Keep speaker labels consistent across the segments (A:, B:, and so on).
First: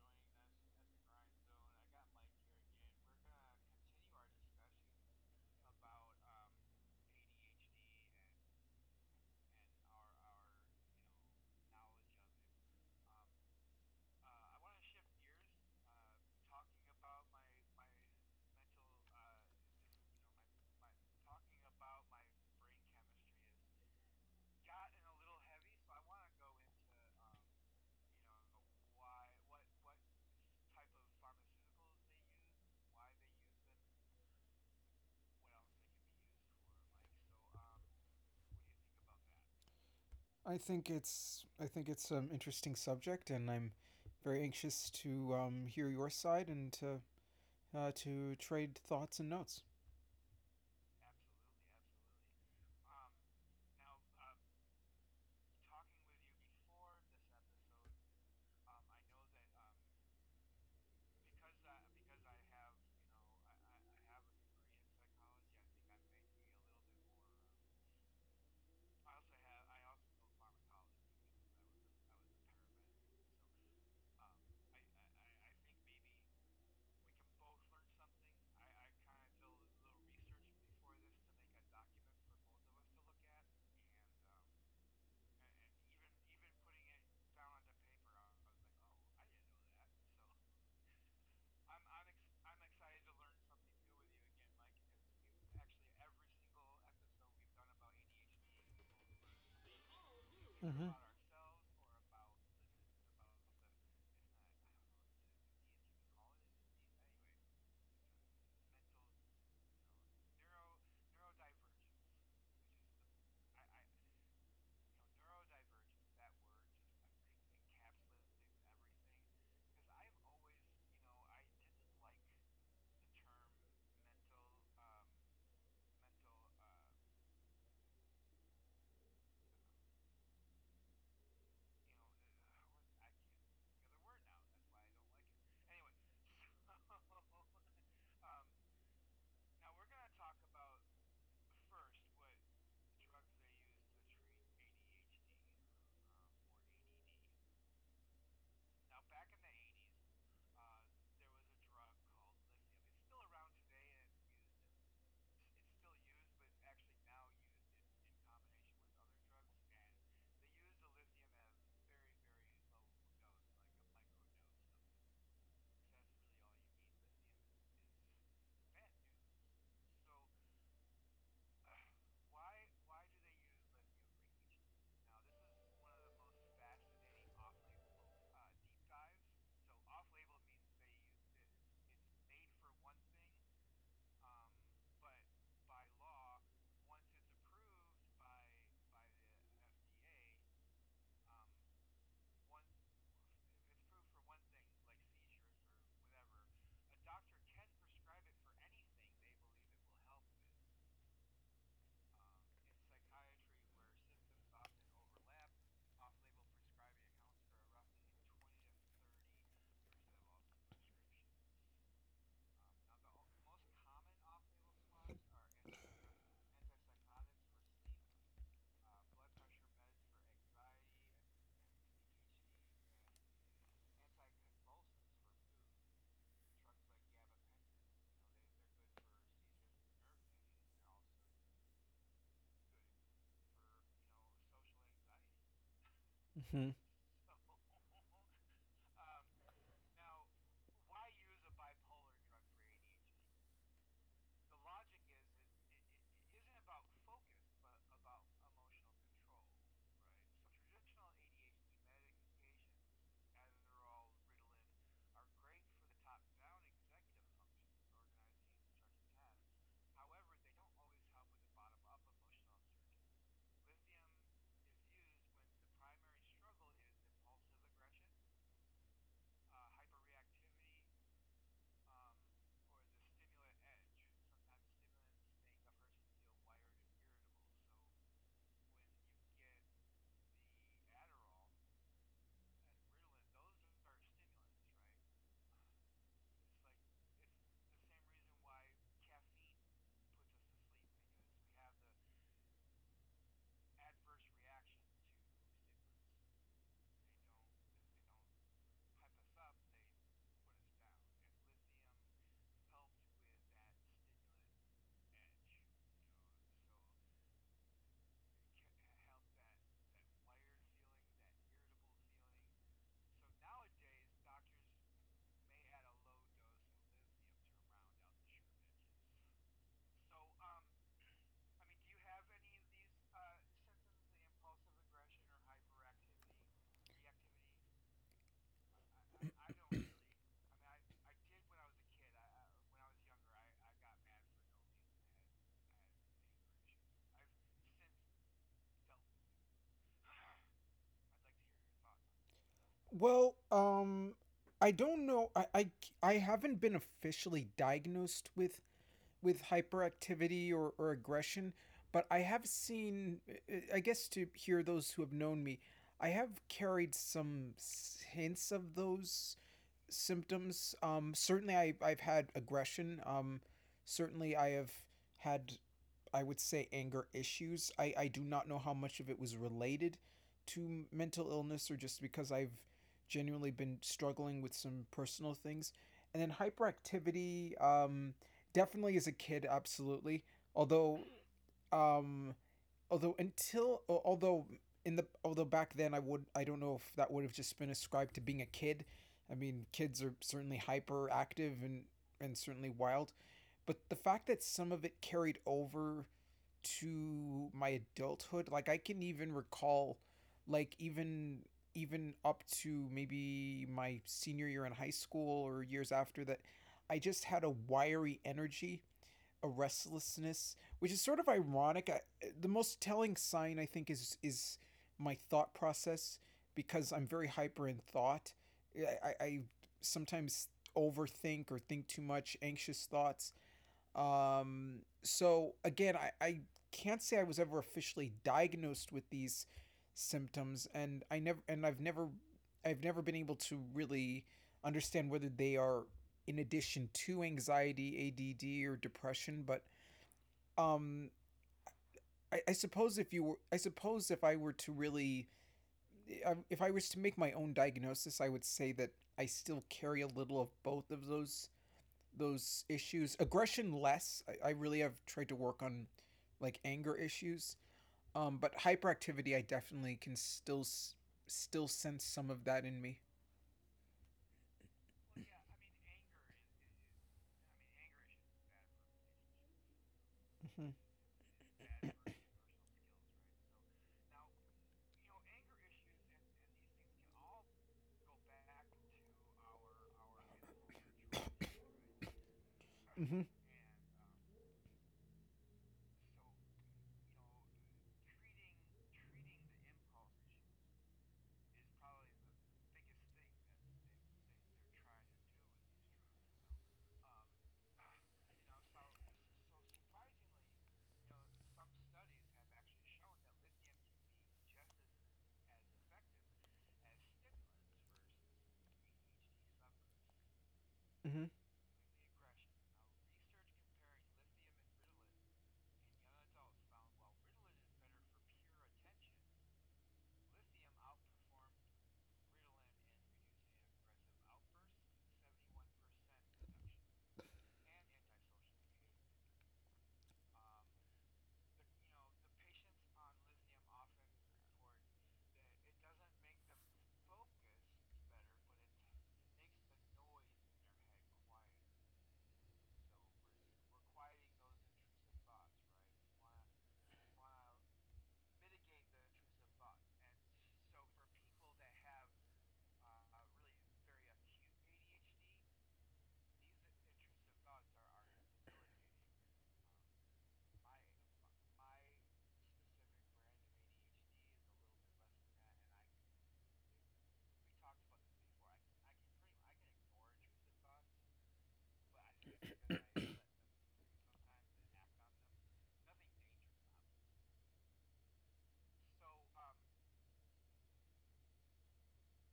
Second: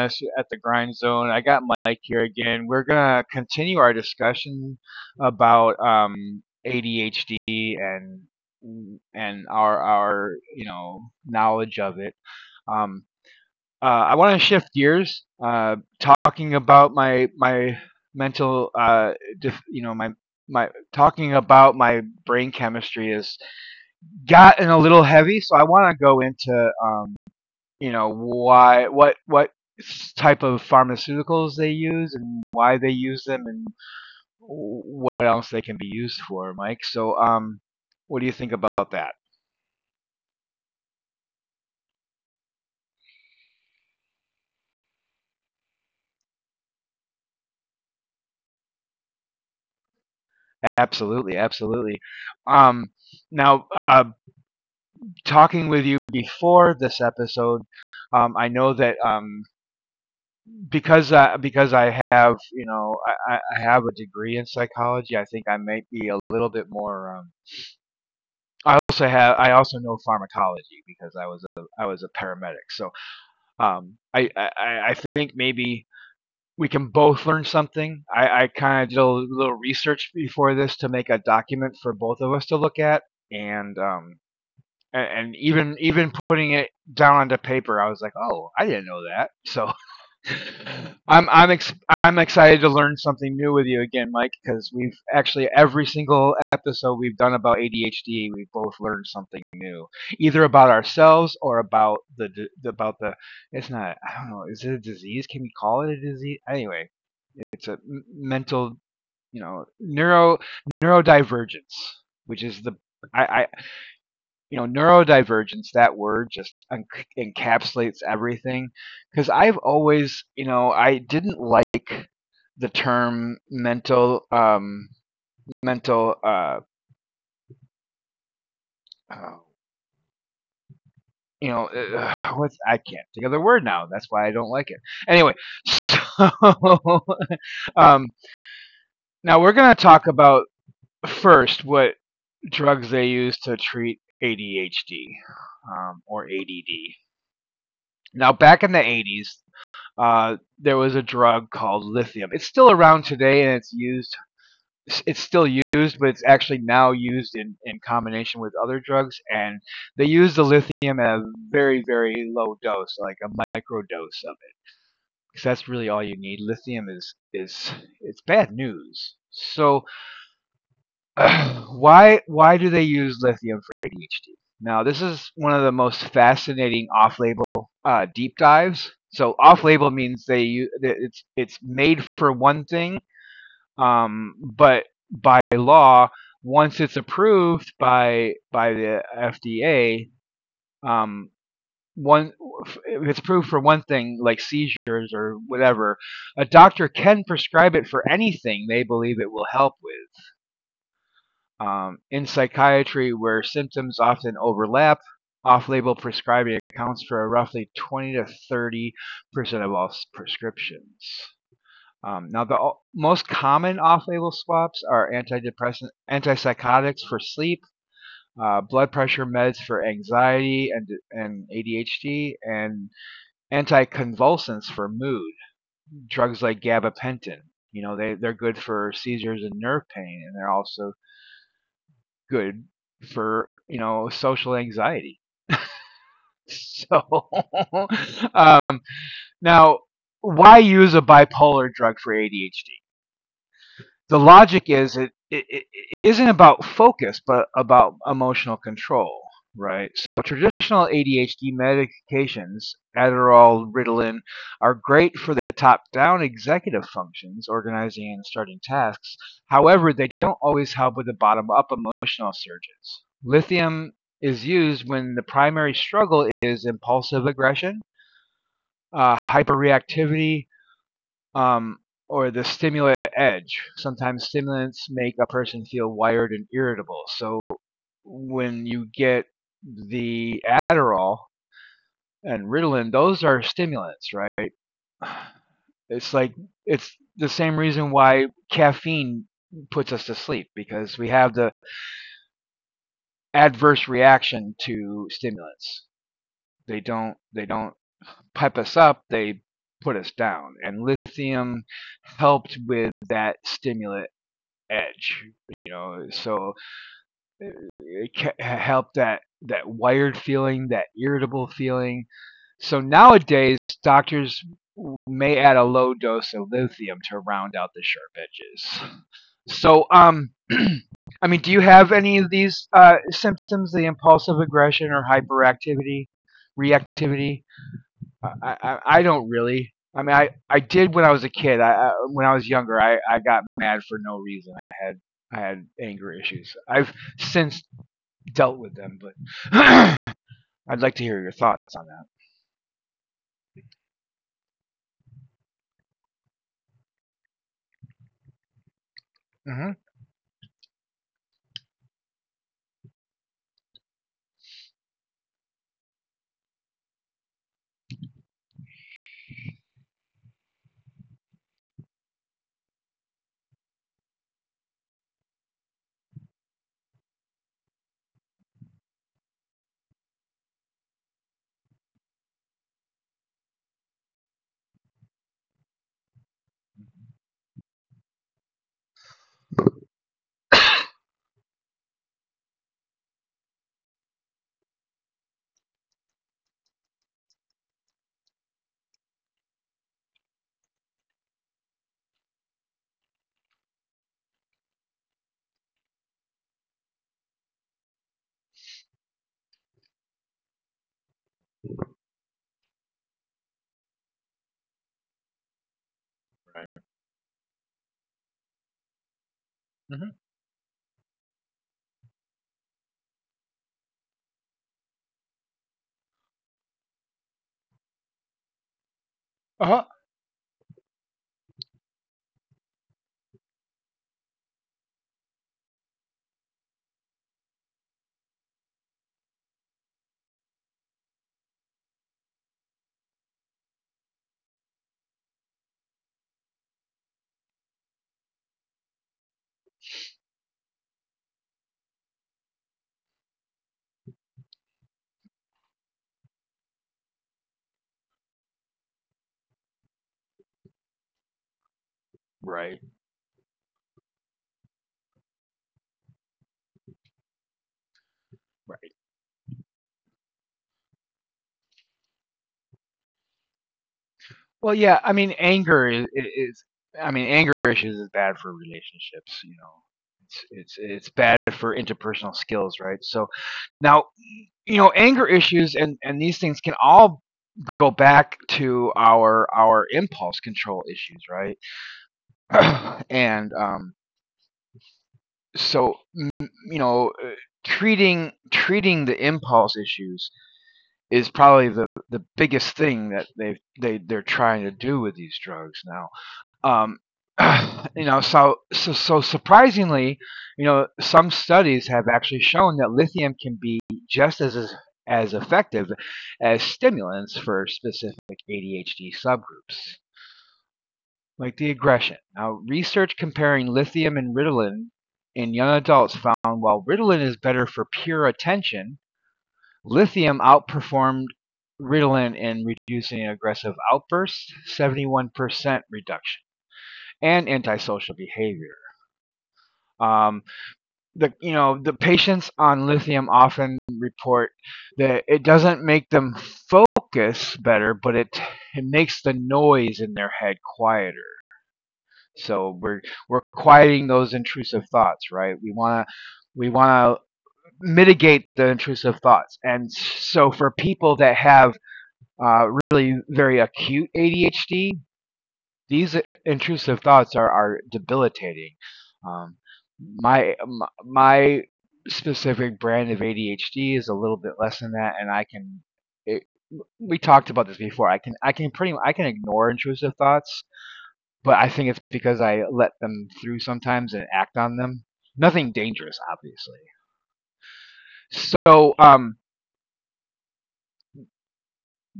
A: us at the Grind Zone. I got Mike here again. We're gonna continue our discussion about ADHD and and our knowledge of it. Um, I want to shift gears, talking about my mental dif- you know my my talking about my brain chemistry has gotten a little heavy, so I want to go into why what type of pharmaceuticals they use and why they use them and what else they can be used for, Mike. So, what do you think about that?
B: I think it's an interesting subject, and I'm very anxious to hear your side and to trade thoughts and notes.
A: Absolutely, absolutely. Um, now, uh, Talking with you before this episode, I know that because I have, I have a degree in psychology, I think I might be a little bit more I also have, I also know pharmacology because I was a paramedic. So um, I, I I think maybe we can both learn something. I kind of did a little research before this to make a document for both of us to look at, and and even putting it down onto paper, I was like, oh, I didn't know that. So I'm I'm ex- I'm excited to learn something new with you again, Mike, because we've actually every single episode we've done about ADHD, we've both learned something new, either about ourselves or about about the. It's not. I don't know. Is it a disease? Can we call it a disease? Anyway, it's a mental, you know, neurodivergence, which is the. I you know Neurodivergence, that word just encapsulates everything because I've always, I didn't like the term mental mental uh uh, what's, I can't think of the word now, that's why I don't like it. Anyway, um now we're going to talk about first what drugs they use to treat ADHD, or ADD. Now, back in the 80s, there was a drug called lithium. It's still around today, and it's used. It's still used, but it's actually now used in combination with other drugs. And they use the lithium at a very low dose, like a microdose of it, because that's really all you need. Lithium is it's bad news. So why do they use lithium for ADHD? Now, this is one of the most fascinating off-label deep dives. So off-label means it's made for one thing, but by law, once it's approved by the FDA, um, one if it's approved for one thing like seizures or whatever, a doctor can prescribe it for anything they believe it will help with. In psychiatry, where symptoms often overlap, off label prescribing accounts for roughly 20 to 30% of all prescriptions. Now, the most common off label swaps are antidepressant, antipsychotics for sleep, blood pressure meds for anxiety and ADHD, and anticonvulsants for mood, drugs like gabapentin. You know, they, they're good for seizures and nerve pain, and they're also good for, social anxiety.
B: Hmm.
A: So um, now, why use a bipolar drug for ADHD? The logic is it isn't about focus, but about emotional control, right? So traditional ADHD medications, Adderall, Ritalin, are great for the top-down executive functions, organizing and starting tasks. However, they don't always help with the bottom-up emotional surges. Lithium is used when the primary struggle is impulsive aggression, hyperreactivity, um, or the stimulant edge. Sometimes stimulants make a person feel wired and irritable. So when you get the Adderall and Ritalin, those are stimulants, right? It's like it's the same reason why caffeine puts us to sleep because we have the adverse reaction to stimulants. They don't pep us up, they put us down. And lithium helped with that stimulant edge, so it can help that wired feeling, that irritable feeling. So nowadays doctors may add a low dose of lithium to round out the sharp edges. So I mean, do you have any of these symptoms, the impulsive aggression or hyperactivity reactivity? I don't really. I mean, I did when I was a kid. I when I was younger, I got mad for no reason. I had anger issues. I've since dealt with them, but I'd like to hear your thoughts on that.
B: Well, I don't know. I haven't been officially diagnosed with
A: Mm-hmm.
B: hyperactivity or aggression, but I have seen. I guess to hear those who have known me, I have carried some hints of those symptoms. Certainly, I've had aggression. Certainly, I have had, I would say, anger issues. I do not know how much of it was related to mental illness or just because I've genuinely been struggling with some personal things. And then hyperactivity, definitely as a kid, absolutely. Although, um, although until although in the although back then I would I don't know if that would have just been ascribed to being a kid. I mean, kids are certainly hyperactive and certainly wild, but the fact that some of it carried over to my adulthood, like I can even recall like even up to maybe my senior year in high school or years after that, I just had a wiry energy a
A: Mm-hmm.
B: restlessness, which is sort of ironic. I, the most telling sign I think is my thought process because I'm very hyper in thought. I
A: Uh-huh.
B: sometimes overthink or think too much, anxious thoughts. So again, I can't say I was ever officially diagnosed with these symptoms, and I've never been able to really understand whether they are in addition to anxiety, ADD, or depression, but um I suppose if you were I were to really if I was to make my own diagnosis I would say that I still carry a little of both of those
A: Right.
B: issues aggression less I really have tried to work on like anger issues but
A: Right.
B: hyperactivity I definitely can still sense some of that in me.
A: Well, yeah. I mean, anger is, is. I mean, anger issues is bad for relationships. You know, it's
B: Mm-hmm.
A: it's it's bad for interpersonal skills, right? So now, anger issues and these things can all go back to our impulse control issues, right?
B: Mm-hmm.
A: and so m- you know treating the impulse issues is probably the biggest thing that they're trying to do with these drugs now. um so, so surprisingly, some studies have actually shown that lithium can be just as effective as stimulants for specific ADHD subgroups
B: Mm-hmm.
A: like the aggression. Now, research comparing lithium and Ritalin in young adults found while Ritalin is better for pure attention, lithium outperformed Ritalin in reducing aggressive outbursts, 71% reduction, and antisocial behavior. Um, the, the patients on lithium often report that it doesn't make them focus better, but it makes the noise in their head quieter. So we're quieting those intrusive thoughts, right? We want to mitigate the intrusive thoughts. And so for people that have uh, really very acute ADHD, these intrusive thoughts are debilitating. Um, my specific brand of ADHD is a little bit less than that, and I can. It, we talked about this before. I can ignore intrusive thoughts, but I think it's because I let them through sometimes and act on them. Nothing dangerous, obviously. So,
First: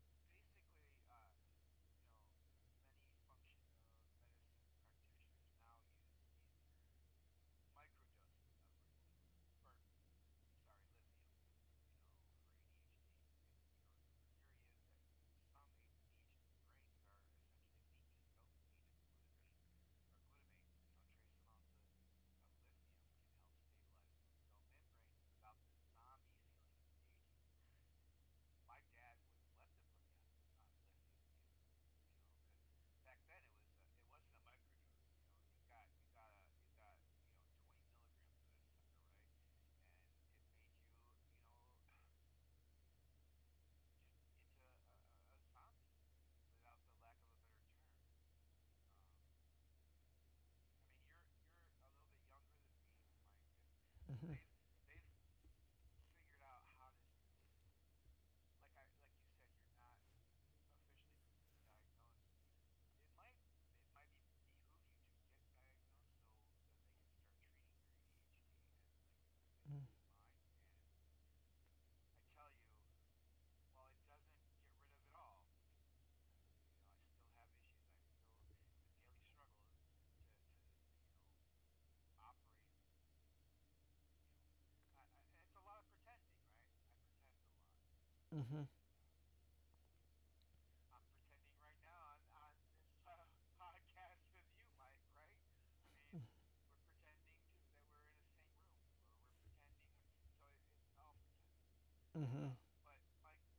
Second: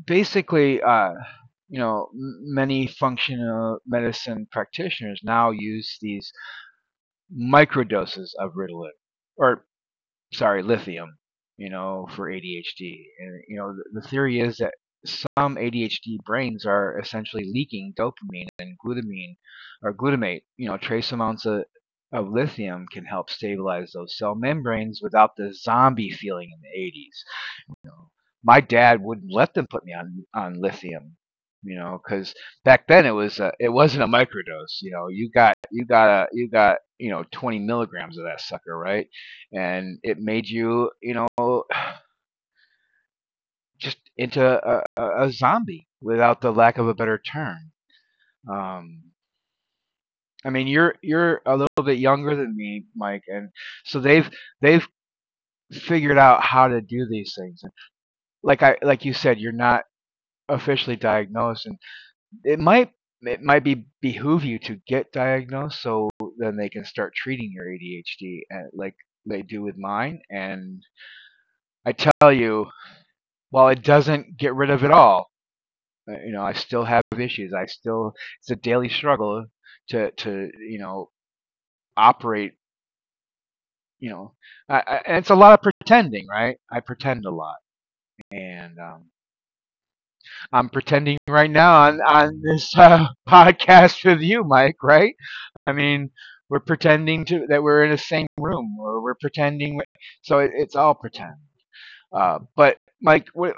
A: basically, uh, you know, many functional medicine practitioners now use these microdoses of Ritalin, or sorry, lithium, you know, for ADHD. And, you know, the theory is that some ADHD brains are essentially leaking dopamine and glutamine or glutamate. You know, trace amounts of lithium can help stabilize those cell membranes without the zombie feeling. In the 80s my dad wouldn't let them put me on lithium, you know, because back then it was a, it wasn't a microdose, you know, you got a, you got 20 milligrams of that sucker, right? And it made you, you know just into a zombie, without the lack of a better term. Um, I mean, you're a little bit younger than me, Mike, and so they've
B: Mm-hmm.
A: they've figured out how to do these things. And like I, like you said, you're not officially diagnosed. it might it might be behoove you to get diagnosed so then they can start treating your ADHD and like they do with mine. And I tell you, while it doesn't get rid of it all, you know, I still have issues. I still It's a daily struggle to, operate. You know, and it's a lot of pretending, right? I pretend a lot,
B: Mm-hmm.
A: and I'm pretending right now on this podcast with you, Mike. Right? I mean, we're pretending to that we're in the same room, or we're pretending. So it's all pretend.
B: Mm-hmm.
A: But Mike,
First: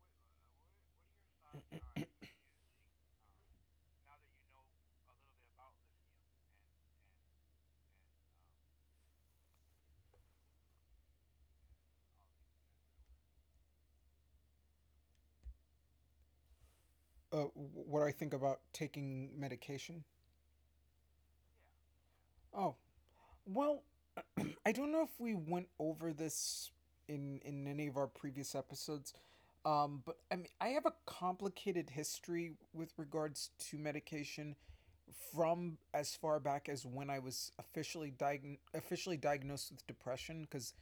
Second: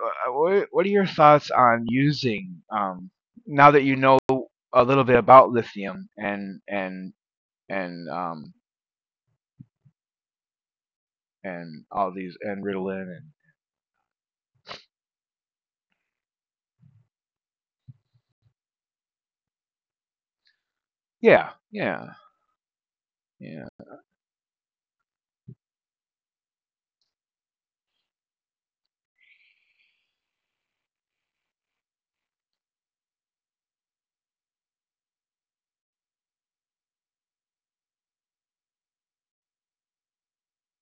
A: what are your thoughts on using now that you know a little bit about lithium and and um, and all these, and Ritalin, and
B: What do I think about taking medication?
A: yeah, yeah,
B: Oh,
A: yeah,
B: well, I don't know if we went over this in any of our previous episodes, but I mean, I have a complicated history with regards to medication from as far back as when I was officially diagn officially diagnosed with depression because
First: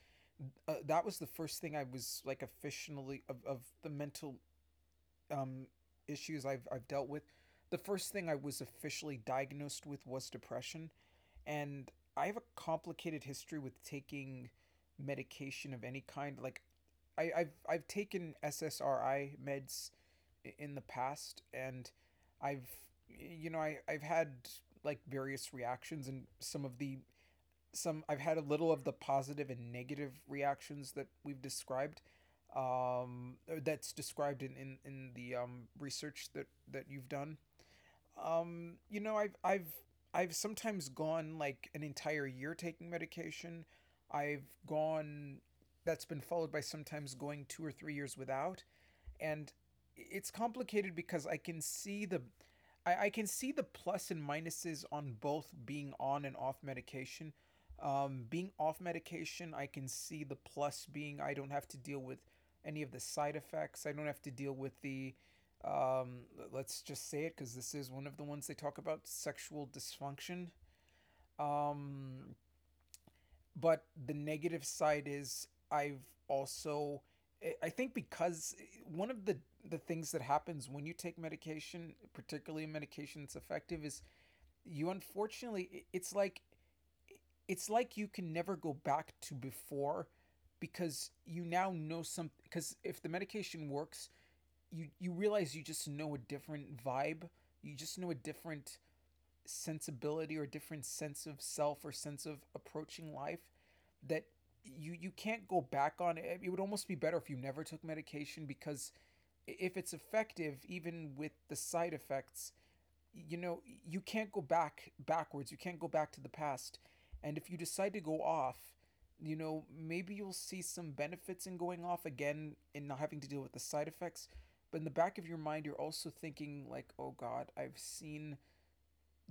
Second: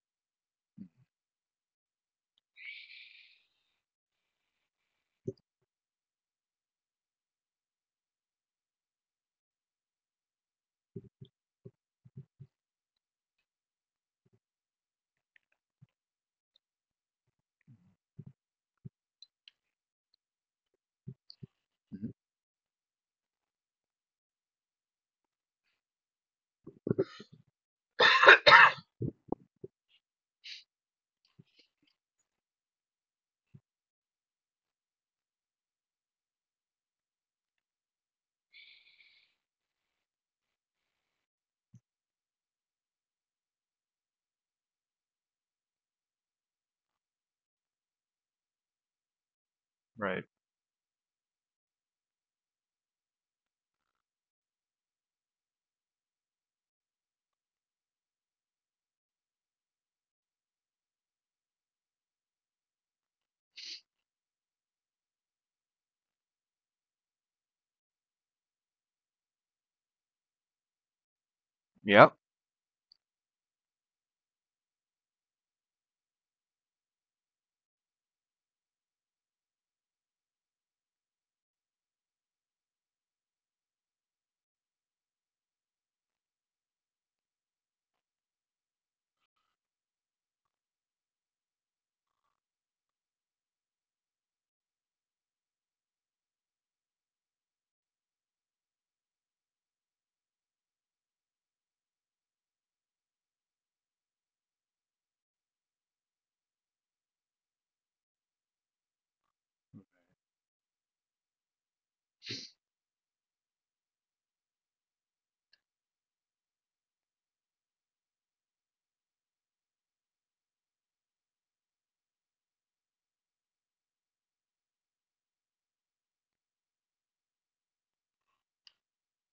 B: that was the first thing I was like officially of the mental um, issues I've dealt with. The first thing I was officially diagnosed with was depression and I have a complicated history with taking medication of any kind. Like, I've taken SSRI meds in the past, and
A: mhm,
B: I've you know I've had like various reactions, and some of the some I've had a little of the positive and negative reactions that we've described, or that's described in the research that that you've done, you know, I've sometimes gone like an entire year taking medication. I've gone that's been followed by sometimes going 2 or 3 years without and
A: right,
B: it's complicated because I can see the I can see the plus and minuses on both being on and off medication. Being off medication, I can see the plus being I don't have to deal with any of the side effects. I don't have to deal with the um, let's just say it because this is one of the ones they talk about sexual dysfunction.
A: yep,
B: Um, but the negative side is I've also I think because one of the things that happens when you take medication, particularly a medication that's effective, is you unfortunately it's like you can never go back to before because you now know some because if the medication works you realize you just know a different vibe you just know a different sensibility or different sense of self or sense of approaching life that you can't go back on it. It would almost be better if you never took medication because if it's effective, even with the side effects, you know you can't go back backwards. You can't go back to the past. And if you decide to go off, you know maybe you'll see some benefits in going off again and not having to deal with the side effects. But in the back of your mind, you're also thinking like, oh God, I've seen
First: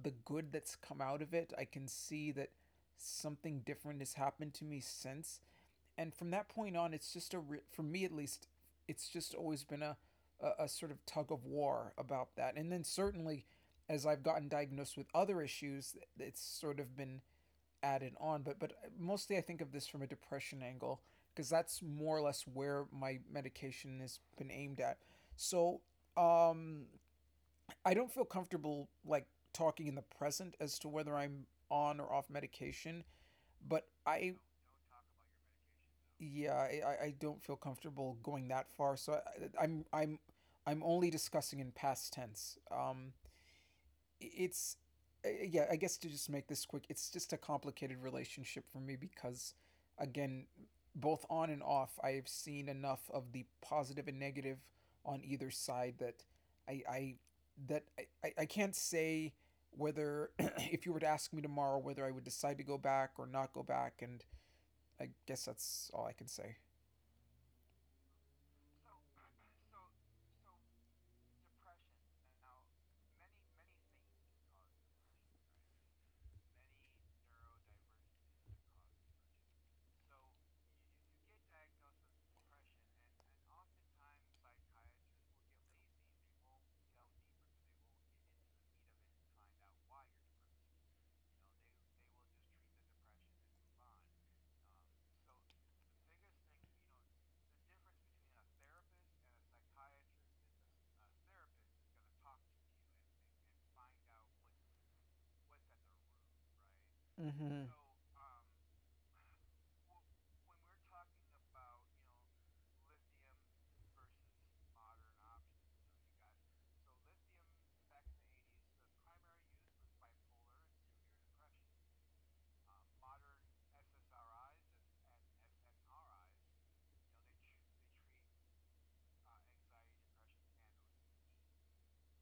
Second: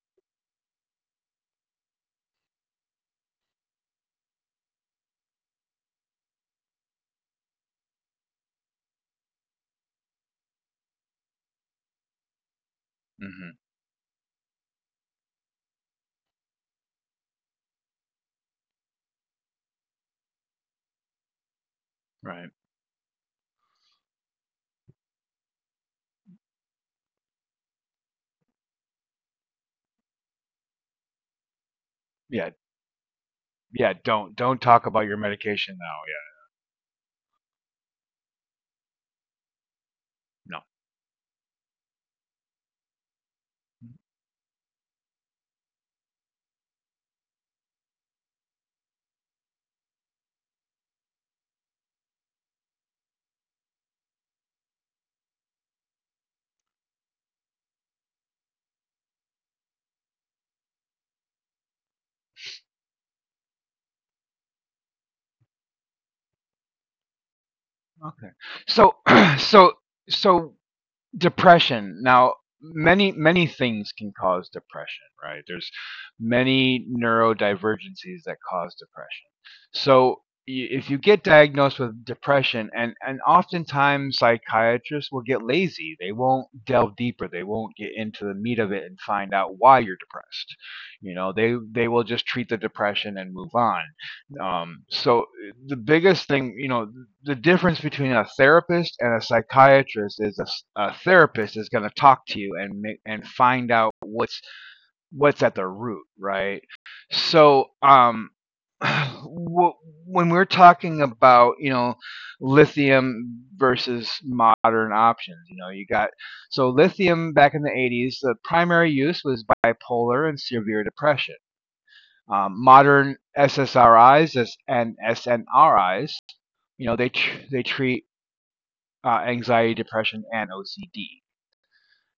B: the good that's come out of it. I can see that something different has happened to me since. And from that point on, it's just a, for me at least, it's just always been a, a sort of tug of war about that. And then certainly
A: hmm,
B: as I've gotten diagnosed with other issues, it's sort of been added on. But, mostly I think of this from a depression angle because that's more or less
A: right.
B: where my medication has been aimed at. So, um, I don't feel comfortable like talking in the present as to whether I'm on or off
A: Yeah,
B: medication, but
A: yeah,
B: I
A: don't talk about your medication now.
B: yeah, don't feel comfortable going that far. So I'm I'm only discussing in past tense. It's yeah I guess to just make this quick it's just a complicated relationship for me because again both on and off I've seen enough of the positive and negative on either side that i i I- can't say whether if you were to ask me tomorrow whether I would decide to go back or not go back and I guess that's all I can say.
A: Yeah, no. Okay. So so so depression now, many things can cause depression, right? There's many neurodivergencies that cause depression. So if you get diagnosed with depression, and oftentimes psychiatrists will get lazy, they won't delve deeper, they won't get into the meat of it and find out why you're depressed, you know, they will just treat the depression and move on. um so uh, the biggest thing, you know, the difference between a therapist and a psychiatrist is a therapist is going to talk to you and find out what's at the root, right?
B: Mm-hmm.
A: So, wh- when we're talking about, lithium versus modern options, you know, you got. So lithium back in the 80s, the primary use was bipolar and severe depression. Modern SSRIs and SNRIs, you know, they treat anxiety, depression, and OCD.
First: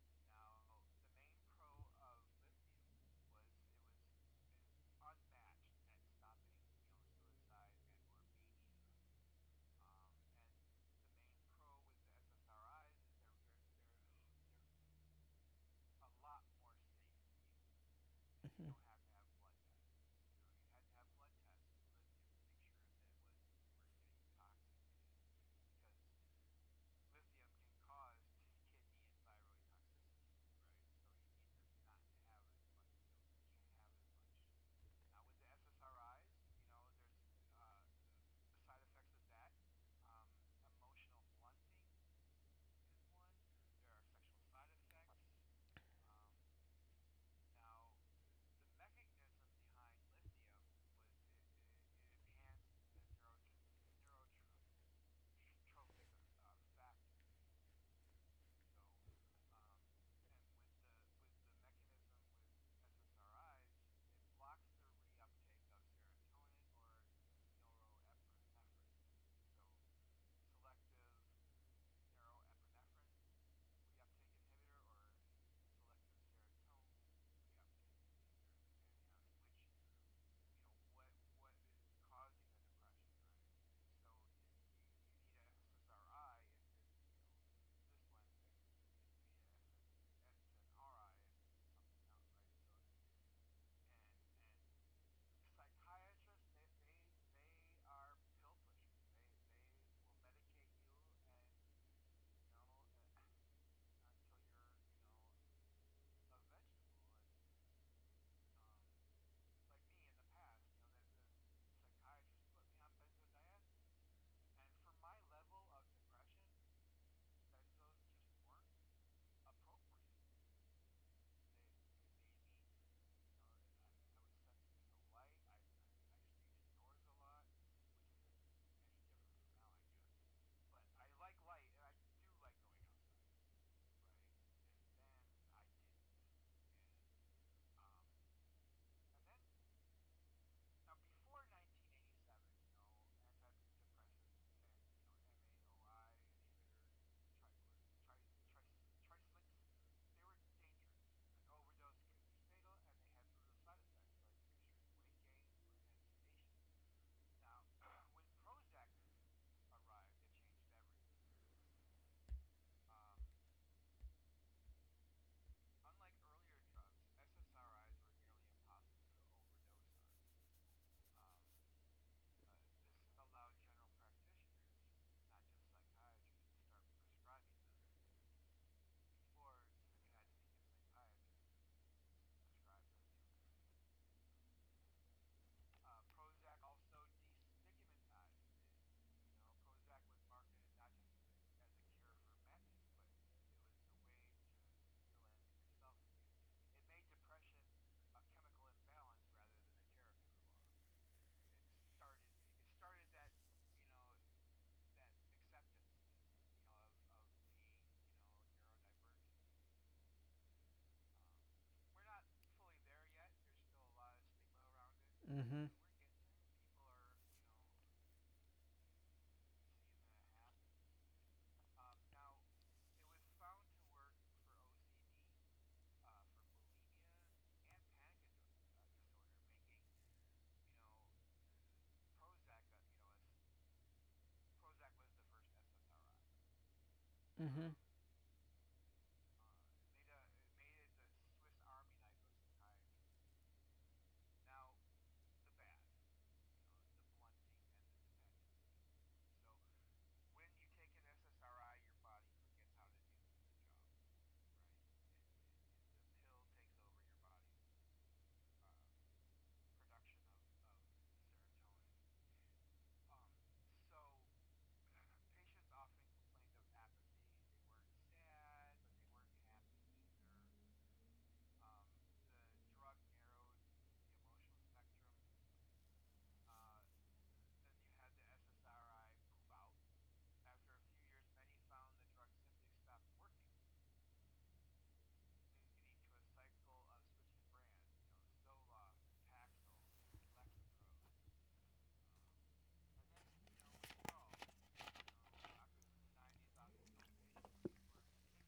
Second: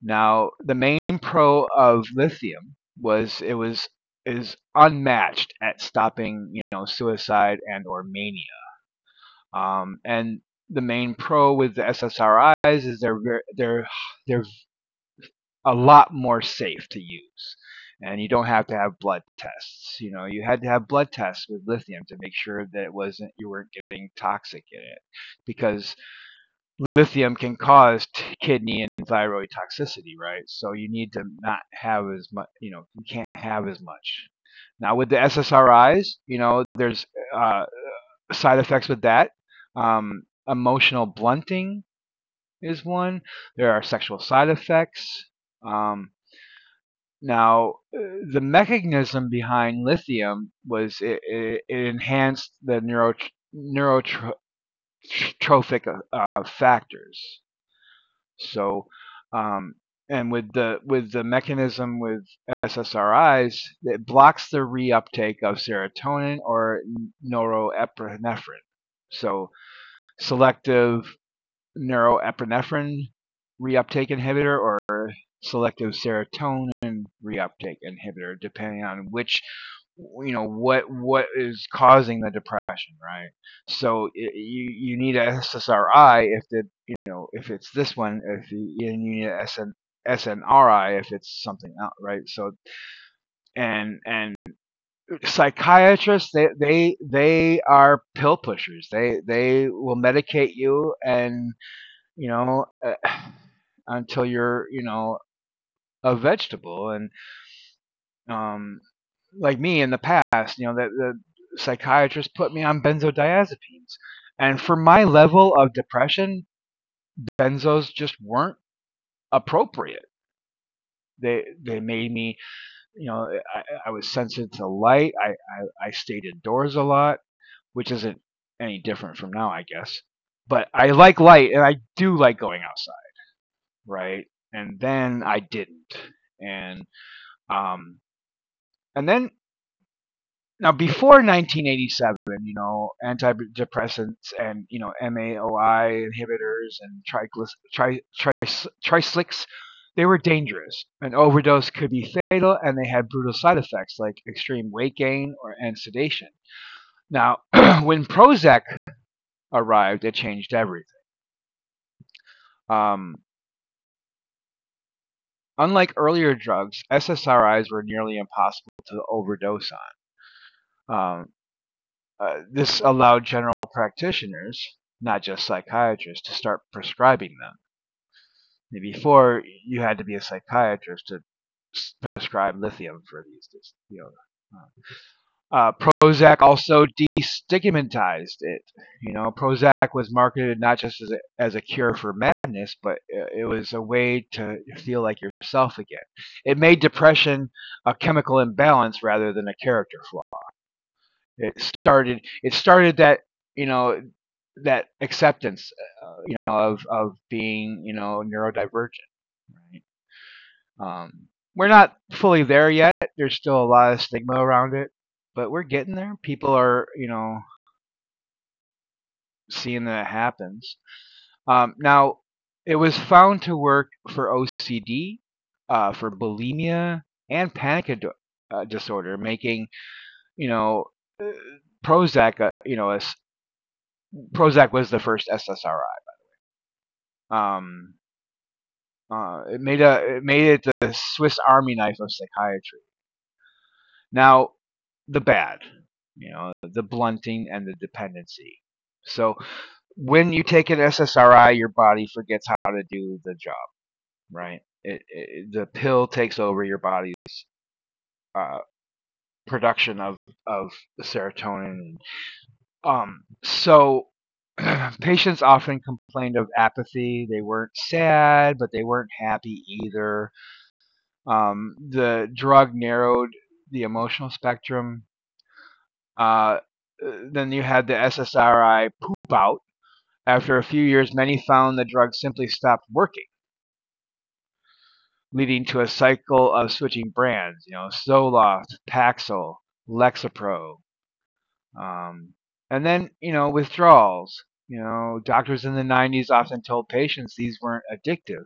A: Now, the main pro of lithium was it was is unmatched at stopping, you know, suicide and or mania. And the main pro with the SSRIs is they're ver- they're a lot more safe to use. And you don't
B: Mm-hmm.
A: have to have blood tests. You know, you had to have blood tests with lithium to make sure that it wasn't you weren't getting toxic in it, because lithium can cause kidney and thyroid toxicity, right? So you need to not have as much, you know, you can't have as much. Now with the SSRIs, you know, there's uh, side effects with that. Emotional blunting is one. There are sexual side effects. Um, Now, the mechanism behind lithium was it enhanced the neurotrophic factors. So, um, and with the mechanism with SSRIs, it blocks the reuptake of serotonin or norepinephrine. So, selective neuroepinephrine reuptake inhibitor or selective serotonin reuptake inhibitor, depending on which you know what is causing the depression, right? So you need an SSRI if the you know if it's this one, if you, and you need an SNRI if it's something else, right? So and and psychiatrists, they are pill pushers. They will medicate you, and you know uh, until you're, you know, a vegetable. And um, like me in the past, you know, that the psychiatrist put me on benzodiazepines. And for my level of depression, benzos just weren't appropriate. They made me, you know, I was sensitive to light. I stayed indoors a lot, which isn't any different from now, I guess. But I like light and I do like going outside, right? And then I didn't. And um and then now, before 1987, you know, antidepressants and, you know, MAOI inhibitors and tricyclics, they were dangerous. An overdose could be fatal, and they had brutal side effects like extreme weight gain or and sedation. Now when Prozac arrived, it changed everything. um, Unlike earlier drugs, SSRIs were nearly impossible to overdose on. This allowed general practitioners, not just psychiatrists, to start prescribing them. Before, you had to be a psychiatrist to prescribe lithium for these. You know, Prozac also destigmatized it. You know, Prozac was marketed not just as as a cure for madness, but it was a way to feel like yourself again. It made depression a chemical imbalance rather than a character flaw. It started that, you know, that acceptance, you know, of being, you know, neurodivergent. Right. Um, we're not fully there yet. There's still a lot of stigma around it, but
B: Mm-hmm.
A: we're getting there. People are, you know, seeing that it happens. Now, it was found to work for OCD, for bulimia, and disorder, making, you know, Prozac, you know, a s Prozac was the first SSRI. Um, it made it the Swiss Army knife of psychiatry. Now, the bad, you know, the blunting and the dependency. So when you take an SSRI, your body forgets how to do the job, right? The pill takes over your body's uh, production of of serotonin. So patients often complained of apathy. They weren't sad, but they weren't happy either. The drug narrowed the emotional spectrum. Uh, then you had the SSRI poop out. After a few years, many found the drug simply stopped working, leading to a cycle of switching brands. You know, Zoloft, Paxil, Lexapro, um, and then, you know, withdrawals. You know, doctors in the 90s often told patients these weren't addictive.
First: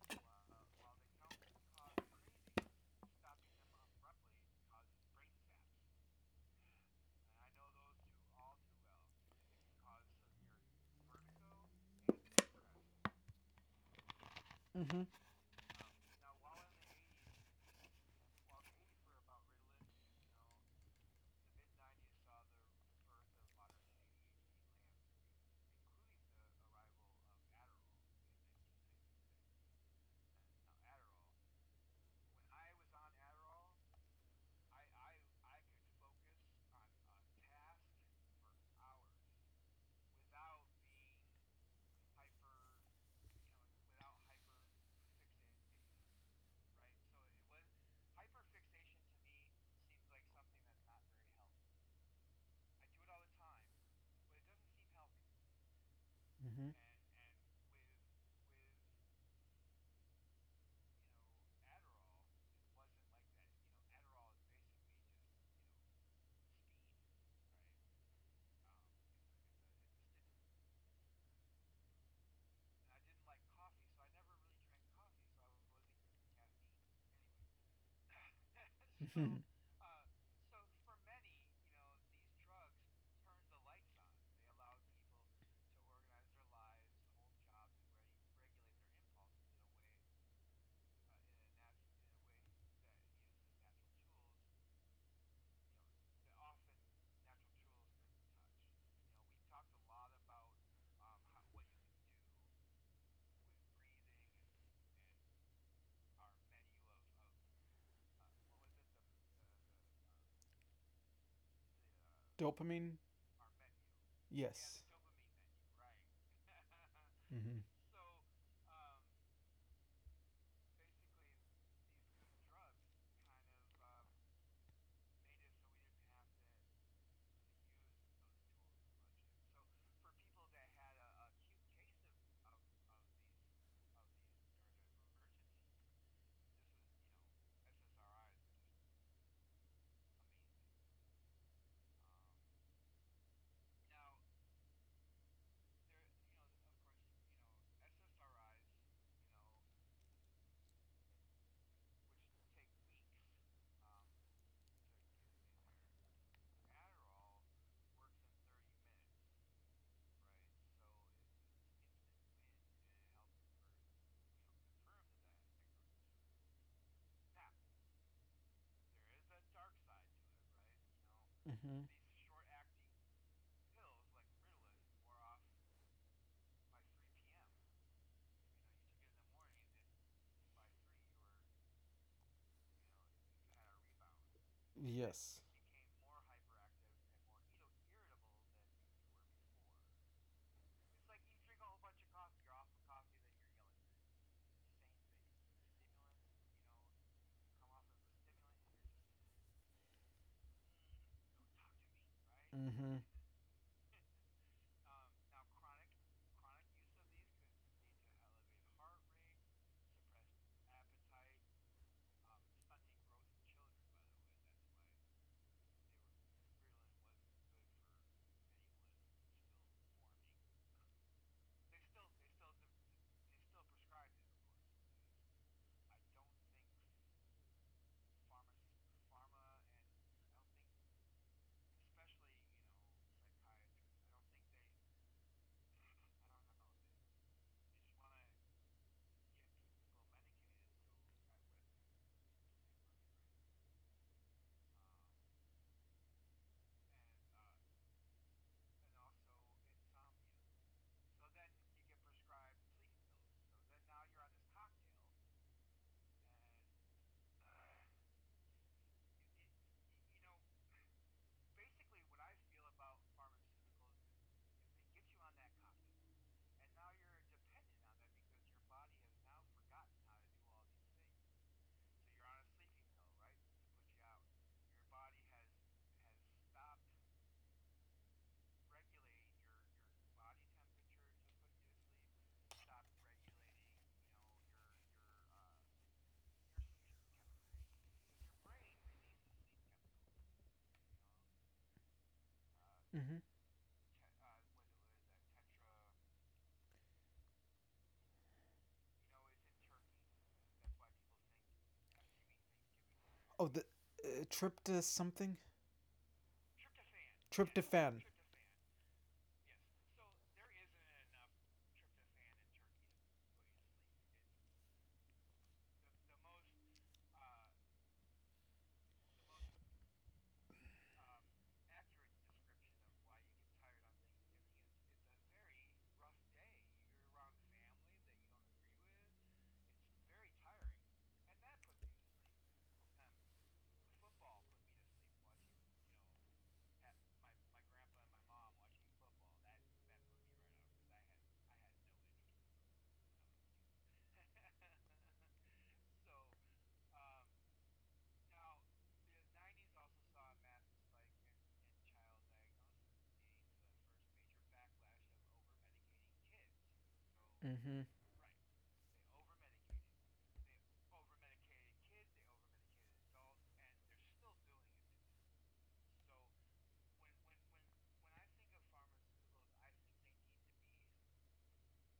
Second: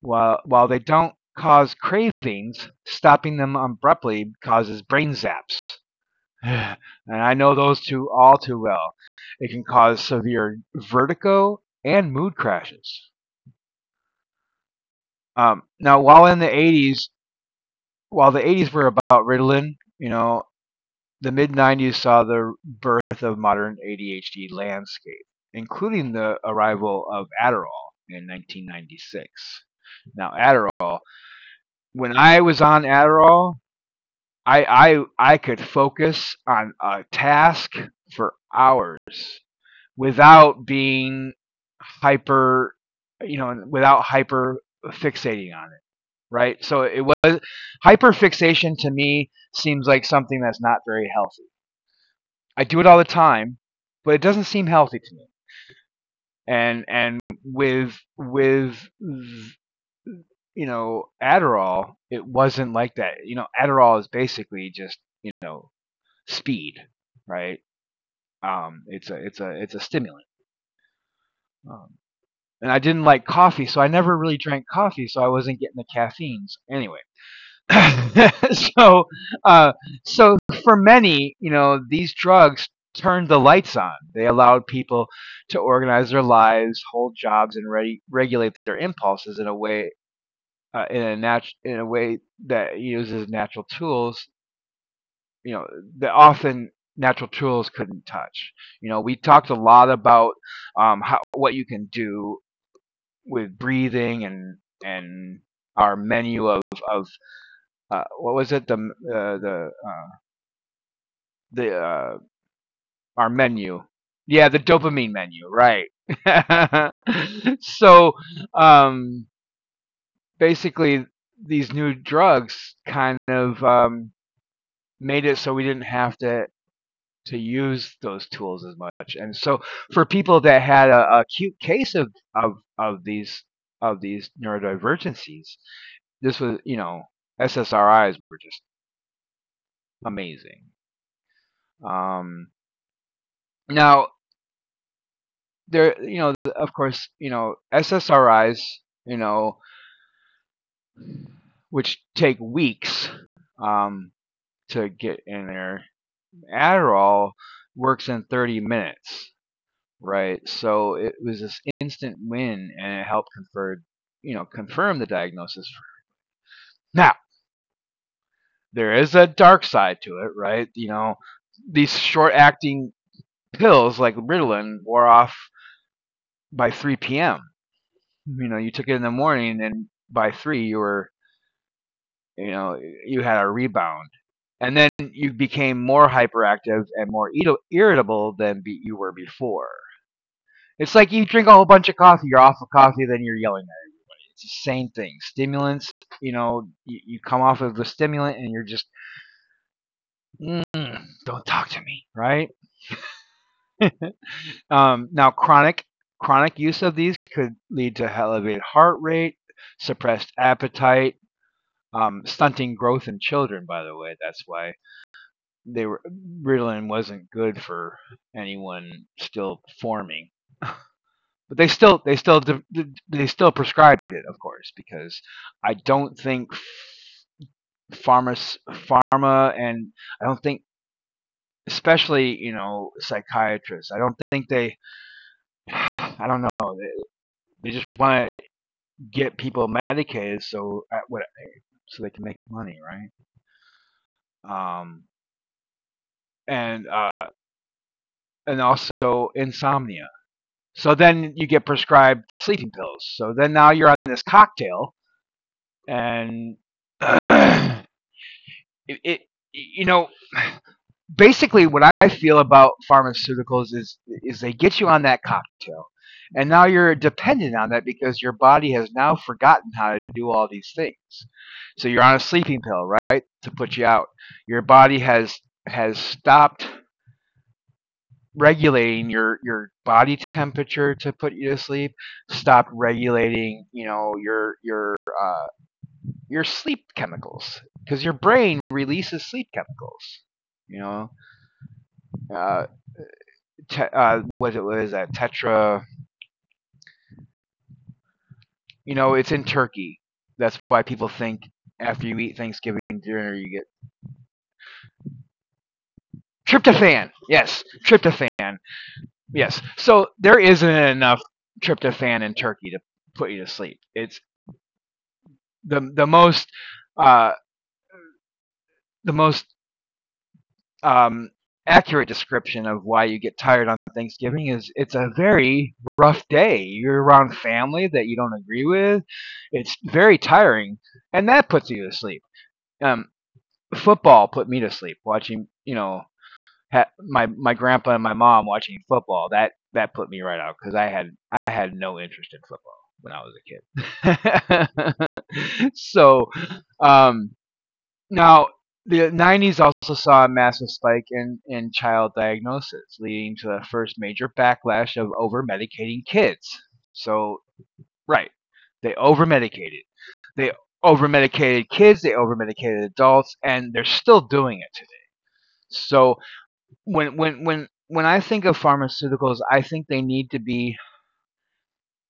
A: While they don't cause cravings, stopping them abruptly causes brain zaps. And I know those two all too well. It can cause severe vertigo and mood crashes.
B: Mm-hmm. Mm-hmm.
A: Now, while the 80s were about Ritalin, you know, the mid 90s saw the birth of modern ADHD landscape, including the arrival of Adderall in 1996. Now, Adderall, when I was on Adderall, I could focus on a task for hours without being hyper, you know, without hyper fixating on it, right? So it was, hyper fixation to me seems like something that's not very healthy. I do it all the time, but it doesn't seem healthy to me. And with Adderall, it wasn't like that. You know, Adderall is basically, just you know, speed, right? It's a stimulant. Um, and I didn't like coffee, so I never really drank coffee, so I wasn't getting the caffeines anyway. So,
B: Mm-hmm.
A: uh, so for many, you know, these drugs turned the lights on. They allowed people to organize their lives, hold jobs, and regulate their impulses in a way, in a way that uses natural tools. You know, that often natural tools couldn't touch. You know, we talked a lot about, how, what you can do with breathing, and and our menu of what was it uh, the uh, the
B: Dopamine.
A: our menu yeah, the
B: Yes.
A: dopamine menu, right?
B: Mm-hmm.
A: So, um basically, these new drugs kind of, made it so we didn't have to use those tools as much. And so for people that had a acute case of of of these these neurodivergencies, this was, you know, SSRIs were just amazing. Um, Now there, you know, of course, you know, SSRIs, you know, which take weeks, um, to get in there. Adderall works in 30 minutes, right? So it was this instant win, and it helped confer you know confirm the diagnosis. Now there is a dark side to it, right? You know,
B: Mm-hmm.
A: these short acting pills like Ritalin wore off by 3 p.m. You know, you took it in the morning, and by three, you were, you know, you had a rebound, and then you
B: Yes.
A: became more hyperactive and more irritable than you were before. It's like you drink a whole bunch of coffee, you're off of coffee, then you're yelling at it. It's the same thing. Stimulants, you know, you come off of the stimulant and you're just, mm, don't talk to me, right?
B: Mm-hmm.
A: Now, chronic use of these could lead to elevated heart rate, suppressed appetite, stunting growth in children, by the way. That's why they were, Ritalin wasn't good for anyone still forming, but they still prescribed it, of course, because I don't think pharma, pharma and I don't think, especially, you know, psychiatrists. I don't think they, I don't know, they just want to get people medicated so at what so they can make money, right? And uh, and also insomnia. So then you get prescribed sleeping pills. So then now you're on this cocktail, and uh, it, it you know basically what I feel about pharmaceuticals is they get you on that cocktail, and now you're dependent on that because your body has now forgotten how to do all these things. So you're on a sleeping pill, right, to put you out. Your body has stopped regulating your body temperature to put you to sleep, stop regulating, you know, your sleep chemicals, because your brain releases sleep chemicals, you know, uh,
B: Mm-hmm.
A: what is that, tetra, you know, it's in turkey, that's why people think after you eat Thanksgiving dinner you
B: Oh,
A: get
B: the trypto something.
A: tryptophan. Yes,
B: Tryptophan.
A: tryptophan. Yes, so there isn't enough tryptophan in turkey to put you to sleep. It's the most, uh the most um, accurate description of why you get tired on Thanksgiving is, it's a very rough day. You're around family that you don't agree with. It's very tiring, and that puts you to sleep. Um, Football put me to sleep, watching, you know, my grandpa and my mom watching football. That that put me right out because I had no interest in football when I was a kid. So, um, now, the 90s also saw a massive spike in child diagnosis, leading to the first major backlash of over medicating kids. So,
B: Mm-hmm.
A: right, they over medicated. They over medicated kids, they over medicated adults, and they're still doing it today. So, when I think of pharmaceuticals, I think they need to be,